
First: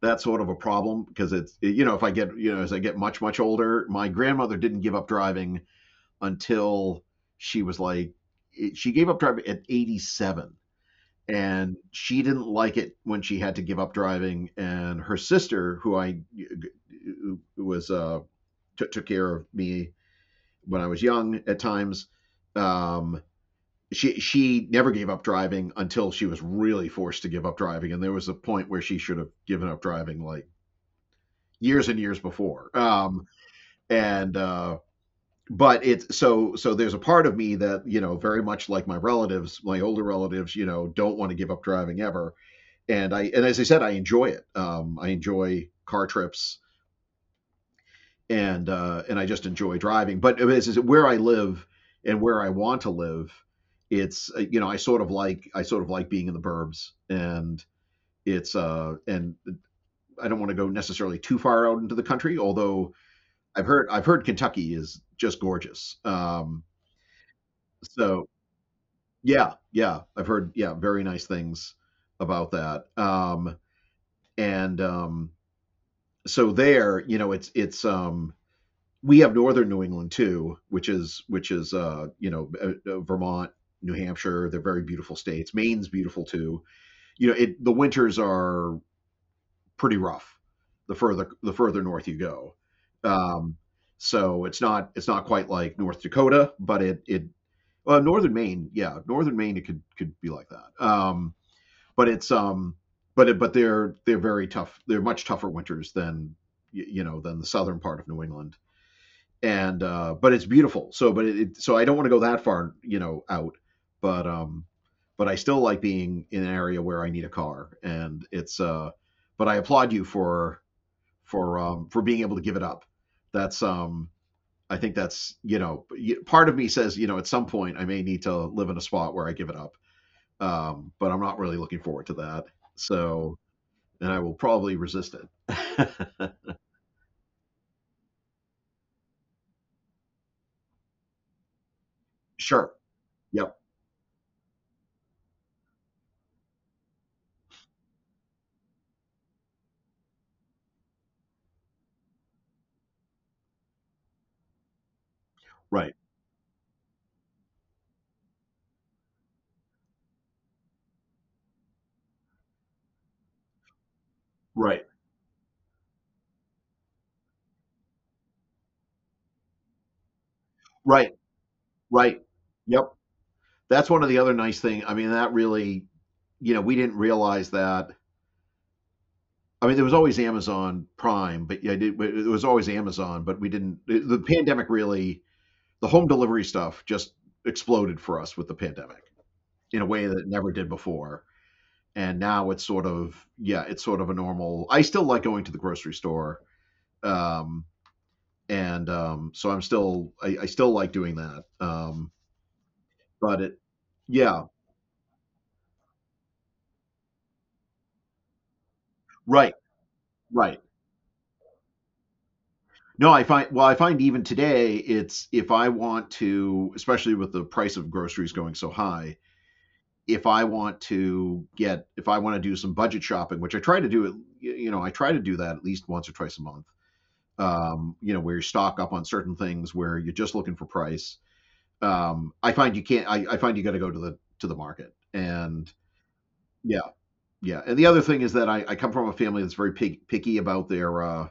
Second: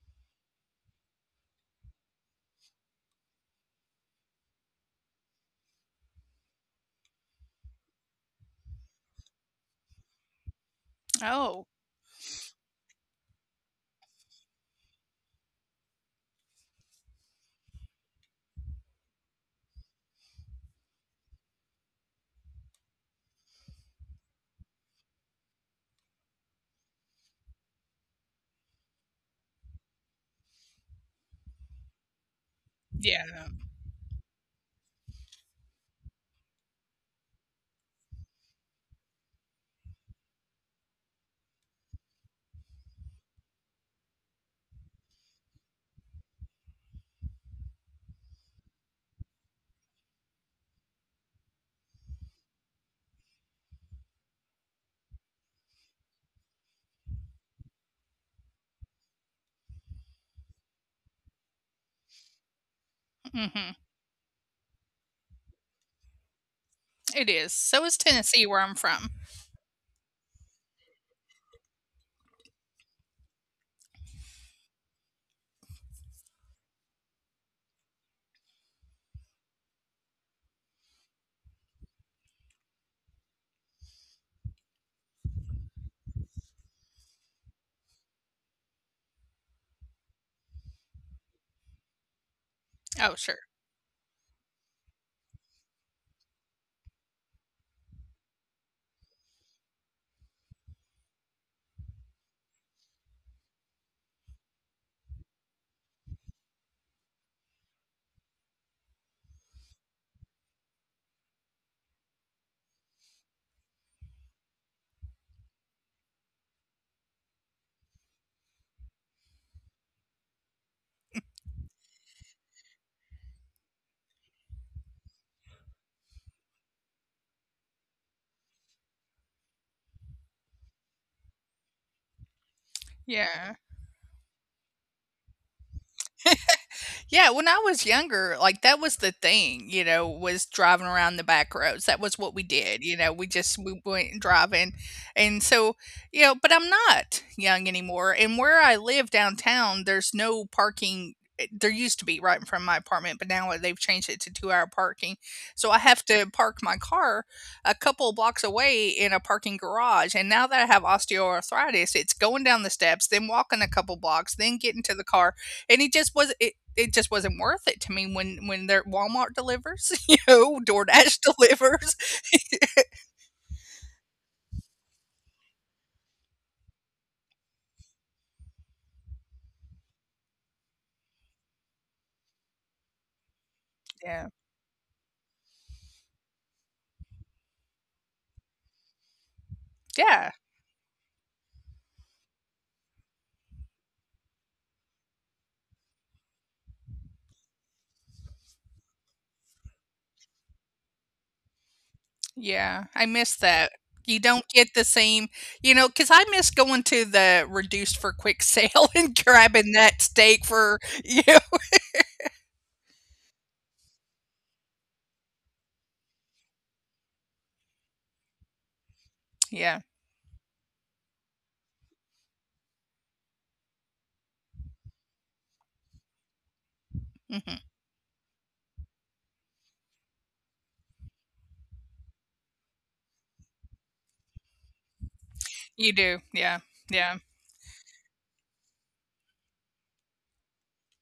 Speaker 2: that's sort of a problem, because it's, you know, if I get, you know, as I get much much older, my grandmother didn't give up driving until she was like, eh, she gave up driving at 87,
Speaker 1: Oh,
Speaker 2: and she didn't like it when she had to give up driving. And her sister, who I who was took, took care of me when I was young at times, um she never gave up driving until she was really forced to give up driving, and there was a point where she should have given up driving like years and years before.
Speaker 1: yeah.
Speaker 2: And but it's, so there's a part of me that, you know, very much like my relatives, my older relatives, you know, don't want to give up driving ever. And I and as I said, I enjoy it. I enjoy car trips, and I just enjoy driving. But is where I live and where I want to live. It's You know, I sort of like being in the burbs, and it's and I don't want to go necessarily too far out into the country. Although I've
Speaker 1: Hmm.
Speaker 2: heard, I've heard Kentucky is just gorgeous.
Speaker 1: It is. So is
Speaker 2: So
Speaker 1: Tennessee, where I'm from.
Speaker 2: yeah, yeah, I've heard, yeah, very nice things about that. And So there, you know, it's we have northern New England too, which is which is you know, Vermont, New Hampshire, they're very beautiful states. Maine's beautiful too. You know, it the winters are pretty rough, the further north you go.
Speaker 1: Oh, sure.
Speaker 2: Um, so it's not, it's not quite like North Dakota, but it well, northern Maine, yeah, northern Maine it could be like that. But it's but it, but they're very tough. They're much tougher winters than, you know, than the southern part of New England. And But it's beautiful. So but it so I don't want to go that far, you know, out. but um but I still like being in an area where I need a car. And it's But I applaud you for for being able to give it up. That's I think that's, you know, part of me says, you know, at some point I may need to live in a spot where I give it up. But I'm not really looking forward to that. So
Speaker 1: Yeah.
Speaker 2: then I will probably resist it.
Speaker 1: Yeah, when I was younger, like, that was the thing, was driving around the back roads. That was what
Speaker 2: (laughs)
Speaker 1: we
Speaker 2: sure.
Speaker 1: did, we
Speaker 2: Yep.
Speaker 1: just we went and driving. And so, but I'm not young anymore. And where I live downtown, there's no parking there used to be right in front of my apartment, but now they've changed it to 2-hour parking. So I
Speaker 2: Right.
Speaker 1: have to park my car a couple blocks away in a parking garage, and now that I have osteoarthritis, it's going down the steps, then walking a couple blocks, then getting
Speaker 2: Right.
Speaker 1: to the car, and it just was it it just wasn't worth it to me when their Walmart delivers, (laughs)
Speaker 2: Right.
Speaker 1: DoorDash (laughs) delivers.
Speaker 2: Right. Yep. That's one of the other nice thing. I mean, that really, you know, we didn't realize that. I mean, there was always Amazon Prime, but yeah, was always Amazon, but we didn't. The
Speaker 1: Yeah.
Speaker 2: pandemic really, the home delivery stuff just exploded for us with the pandemic, in a way that it
Speaker 1: Yeah.
Speaker 2: never did before. And now it's sort of, yeah, it's sort of a normal. I still like going to the grocery store. Um, and So I'm still, I still like doing that.
Speaker 1: Yeah, I miss
Speaker 2: But it
Speaker 1: that. You
Speaker 2: yeah
Speaker 1: don't get the same, you know, because I miss going to the reduced for quick sale (laughs) and
Speaker 2: right
Speaker 1: grabbing that
Speaker 2: right
Speaker 1: steak for, you know.
Speaker 2: no I find, well I find even today it's, if I want to, especially with the price of groceries going so high,
Speaker 1: Yeah,
Speaker 2: if I want to get, if I want to do some budget shopping, which I try to do, it you know, I try to do that at least once or twice a month.
Speaker 1: mhm.
Speaker 2: You know, where you stock up on certain things where you're just looking for price. I find you can't, I find you got to go to the market. And
Speaker 1: You do,
Speaker 2: yeah
Speaker 1: yeah, yeah,
Speaker 2: yeah. And the other thing is that, I come from a family that's very picky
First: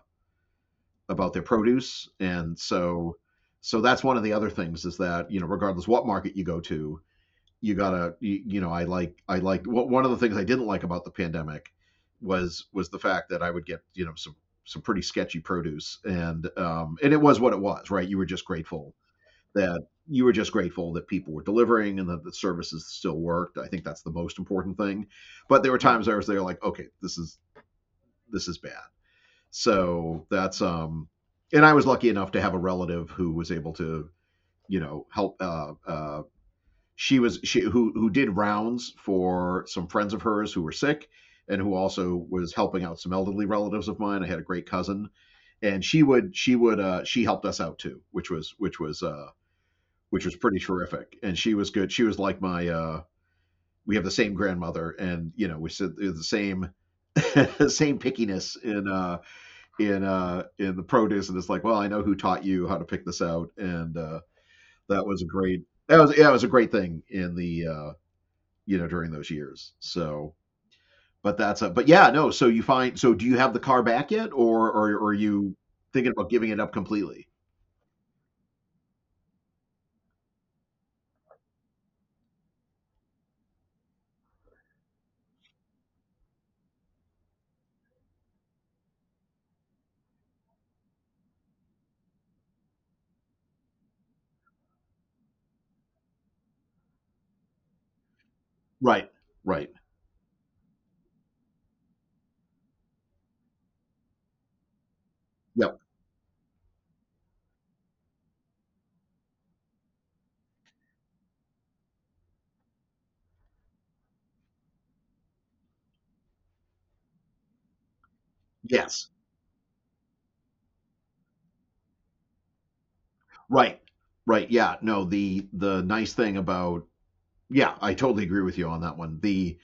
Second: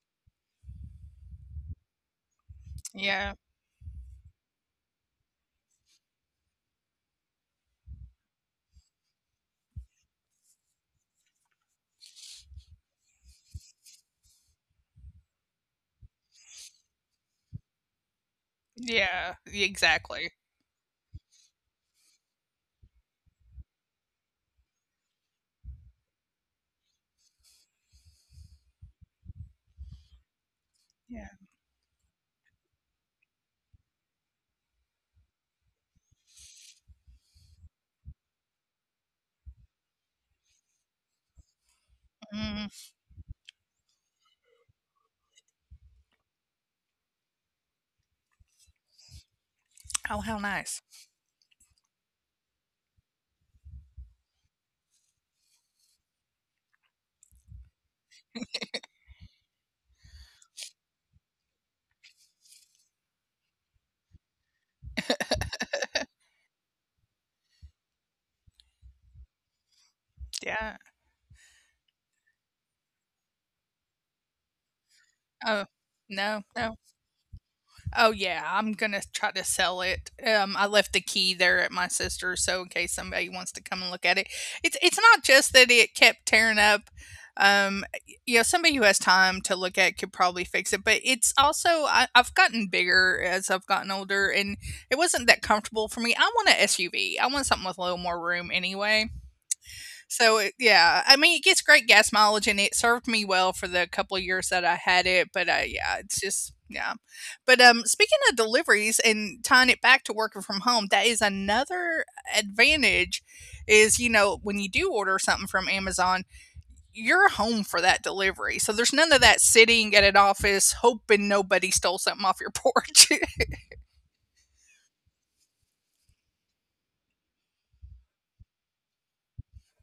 Speaker 2: about their produce. And so
Speaker 1: yeah,
Speaker 2: so that's one of the other things is that, you know, regardless what market you go to, you gotta you know, I like, what one of the things I didn't like about the pandemic was the fact that I would get, you know, some pretty sketchy produce. And it was what it was, right? You were just grateful
Speaker 1: yeah,
Speaker 2: that
Speaker 1: exactly.
Speaker 2: that people were delivering and that the services still worked. I think that's the most important thing. But there were times I was there like, okay, this is, this is bad. So that's
Speaker 1: Yeah.
Speaker 2: and I was lucky enough to have a relative who was able to, you know, help. She was, she who did rounds for some friends of hers who were sick, and who also was
Speaker 1: Mhm.
Speaker 2: helping out some elderly relatives of mine. I had a great cousin, and she helped us out too, which was,
Speaker 1: Oh, how
Speaker 2: which was pretty
Speaker 1: nice.
Speaker 2: terrific. And she was good. She was like my we have the same grandmother, and we said the same (laughs) same pickiness in the produce. And it's like, well, I know who taught you how to pick this out. And that was a great, that was yeah, it was a great thing in the during those years. So
Speaker 1: Yeah.
Speaker 2: but that's a but yeah, no, so do you have the car back yet, or are
Speaker 1: Oh,
Speaker 2: you thinking
Speaker 1: no,
Speaker 2: about giving
Speaker 1: no.
Speaker 2: it up completely?
Speaker 1: Oh yeah, I'm gonna try to sell it. I left the key there at my sister's, so in case somebody wants to come and look at it, it's not just that it kept tearing up. Um, you know, somebody who has time to look at could probably fix it, but it's also I've gotten bigger as I've gotten older, and it wasn't that comfortable for me. I want an SUV. I want something with a little more room anyway.
Speaker 2: Right, right.
Speaker 1: So it, yeah, I mean it gets great gas mileage and it served me well for the couple of years that I had it, but yeah,
Speaker 2: Yep.
Speaker 1: it's just yeah. But speaking of deliveries and tying it back to working from home, that is another advantage is you know when you do order something from Amazon, you're home for that delivery. So there's none of
Speaker 2: Yes.
Speaker 1: that sitting at an office hoping nobody stole something off your porch.
Speaker 2: Right, right. Yeah, no, the nice thing about, yeah, I totally agree with you on that one. The,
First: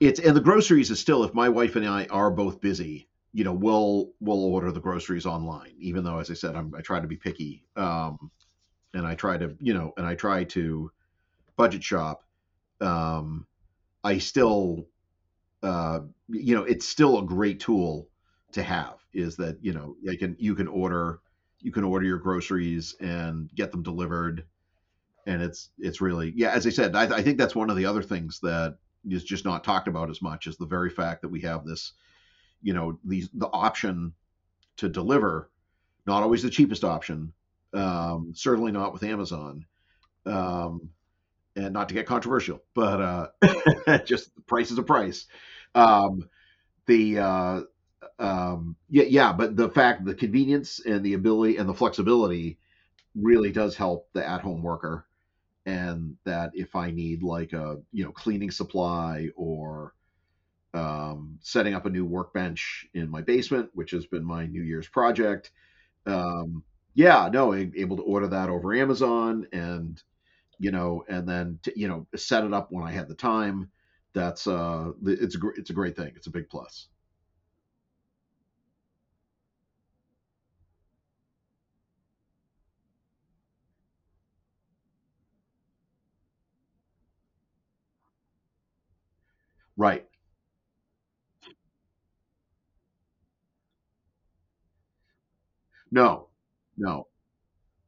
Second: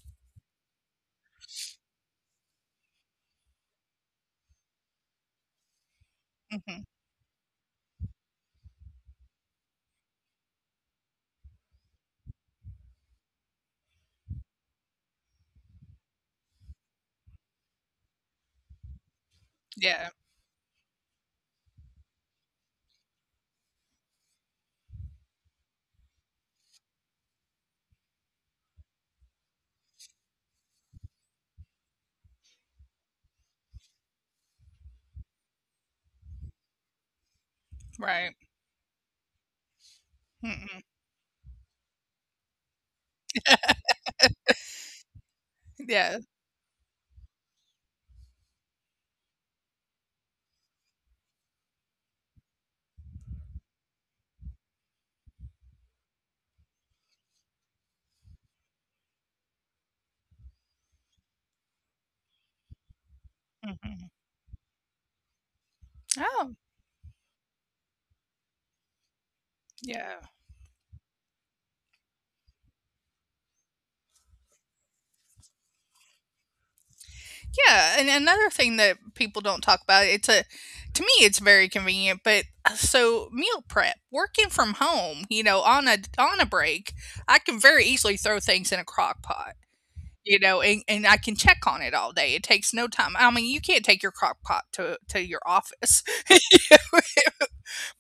Speaker 2: it's, and the groceries is still, if my wife and I are both busy, you know, we'll order the groceries online. Even though, as I said,
Speaker 1: (laughs)
Speaker 2: I'm, I
Speaker 1: hmm
Speaker 2: try to be picky. And I try to, you know, and I try to budget shop. Um, I still, uh, you know, it's still a great tool to have. Is that, you know,
Speaker 1: Yeah,
Speaker 2: you can order your groceries and get them delivered. And it's really, yeah, as I said, I think that's one of the other things that is just not talked about as much is the very fact that we have this, you know, the option to deliver. Not always the cheapest option,
Speaker 1: right.
Speaker 2: certainly not with amazon.
Speaker 1: Mm-mm.
Speaker 2: Um, and not to get controversial, but (laughs) just the price is a price.
Speaker 1: Yeah.
Speaker 2: Um, the Yeah, yeah, but the fact, the convenience and the ability and the flexibility really does help the at-home worker. And that if I need like a, cleaning supply or, setting up a new workbench in my basement, which
Speaker 1: hmm
Speaker 2: has been my new year's project.
Speaker 1: Oh,
Speaker 2: um, yeah, no, able to order that over Amazon. And,
Speaker 1: yeah.
Speaker 2: you know, set it up when I had the time. That's It's a it's a great thing. It's a big plus.
Speaker 1: Yeah, and another thing that people don't talk about, it's a, to me it's very convenient, but so meal prep, working from home, you know, on a break, I can very easily throw things in a crock pot,
Speaker 2: Right?
Speaker 1: you know, and I can check on it all day. It takes no time. I mean, you can't take your crock pot to your office.
Speaker 2: No,
Speaker 1: (laughs)
Speaker 2: no,
Speaker 1: You know,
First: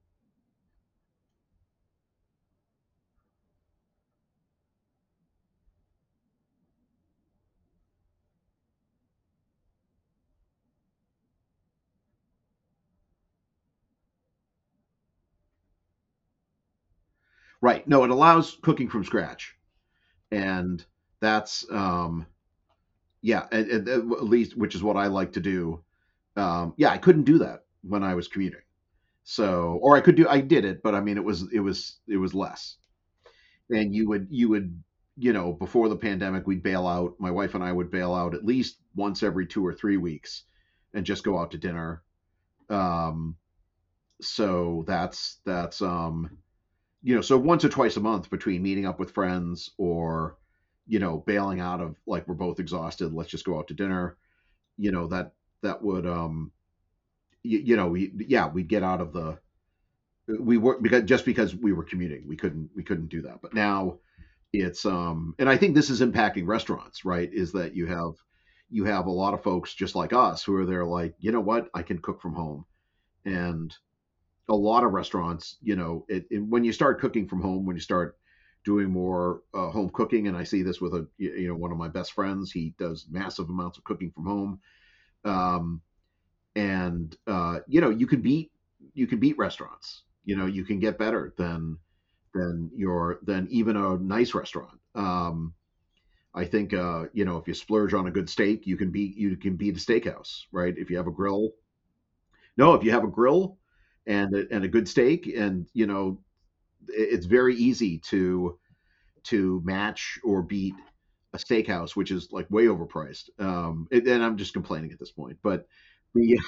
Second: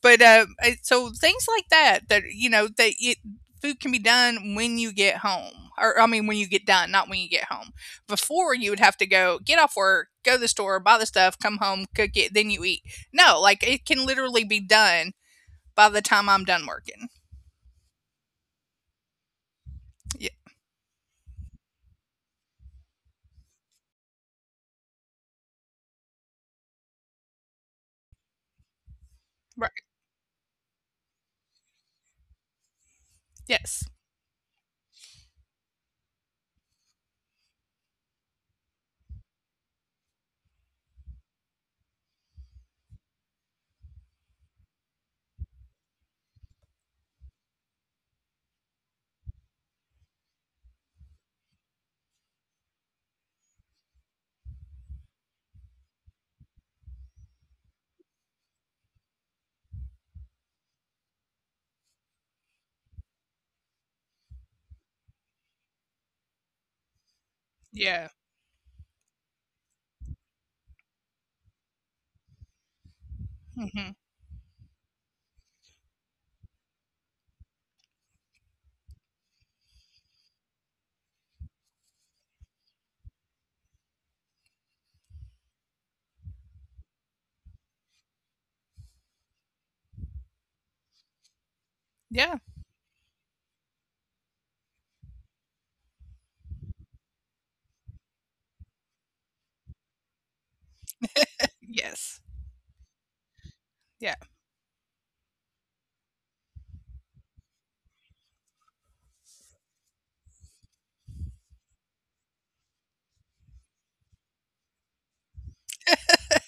Speaker 1: but it- so things like that that you know that it, food can be done when you get home, or I mean when you get done, not when you get home. Before you would have to go get off work, go to the store, buy the stuff, come home, cook it, then you eat. No, like it can literally be done by the time I'm done working.
Speaker 2: right? No, it allows cooking from scratch.
Speaker 1: Yeah.
Speaker 2: And that's, yeah, at least, which is what I like to do. Yeah, I couldn't do that when I was commuting. So,
Speaker 1: Right.
Speaker 2: or I could do, I did it, but I mean, it was less.
Speaker 1: Yes.
Speaker 2: And you would, before the pandemic, we'd bail out my wife and I would bail out at least once every 2 or 3 weeks and just go out to dinner. Um, so that's, so once or twice a month between meeting up with friends, or, you know, bailing out, of like, we're both exhausted, let's just go out to dinner. You know, that, that would, we, yeah, we'd get out of the we were, because just because we were commuting, we couldn't do that. But now it's, and I think this is impacting restaurants, right? Is that you
Speaker 1: Yeah.
Speaker 2: have, you have a lot of folks just like us who are there like, you know what, I can cook from home. And
Speaker 1: hmm
Speaker 2: a lot of restaurants, you know, it- when you start cooking from home, when you start doing more home cooking, and I see this with a you know, one of my best friends, he does massive amounts of cooking from home. Um, and You know, you can beat restaurants. You know, you can get better than
Speaker 1: Yeah.
Speaker 2: than your, than even a nice restaurant. I think, you know, if you splurge on a good steak, you can beat a steakhouse, right? If you have a grill.
Speaker 1: Yes.
Speaker 2: No, if you have a grill,
Speaker 1: Yeah.
Speaker 2: and a good steak, and you know, it- it's very easy to match or beat a steakhouse, which is like way overpriced. And I'm just complaining at this point, but the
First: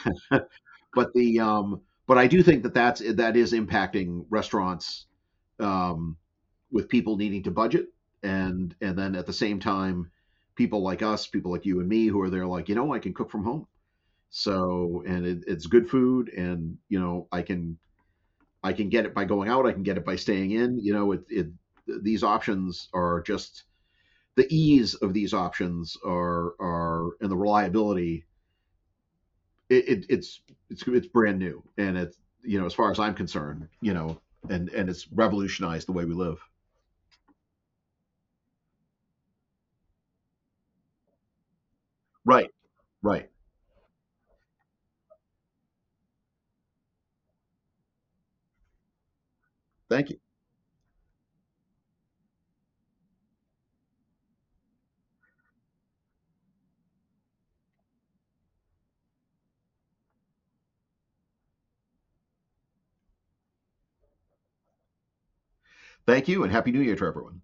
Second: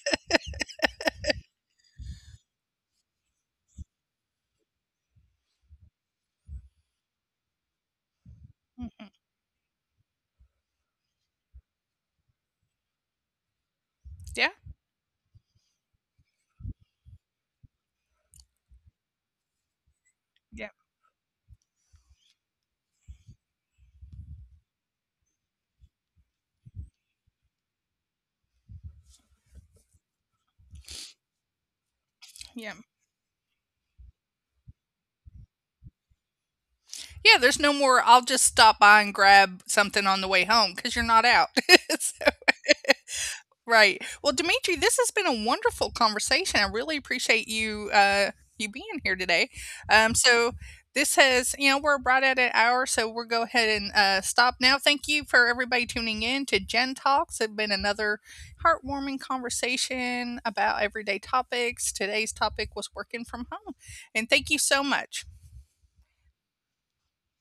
Speaker 2: but the but I do think that that is impacting restaurants, um, with people needing to budget. And
Speaker 1: hmm
Speaker 2: then at the same time, people like us, people like you and me, who are there like, you know, I can cook from home.
Speaker 1: Yeah.
Speaker 2: So, and it's good food. And you know, I can, I can get it by going out, I can get it by staying
Speaker 1: Yeah.
Speaker 2: in. You know, it, these options are just, the ease of these options are, and the reliability, it's, it's brand new. And it's, you know, as
Speaker 1: Yeah.
Speaker 2: far as I'm concerned, you know, and it's revolutionized the way we live.
Speaker 1: Yeah. There's no more. I'll just stop by and grab something on the way home because you're not out. (laughs)
Speaker 2: Right, right.
Speaker 1: Right. Well, Dimitri, this has been a wonderful conversation. I really appreciate you you being here today.
Speaker 2: Thank
Speaker 1: Um,
Speaker 2: you,
Speaker 1: so this has, you know, we're right at an hour, so we'll go ahead and stop now. Thank you for everybody tuning in to Gen Talks. It's been another heartwarming conversation about everyday topics. Today's topic was working from home, and thank you so much.
Speaker 2: thank you, and happy New Year to everyone.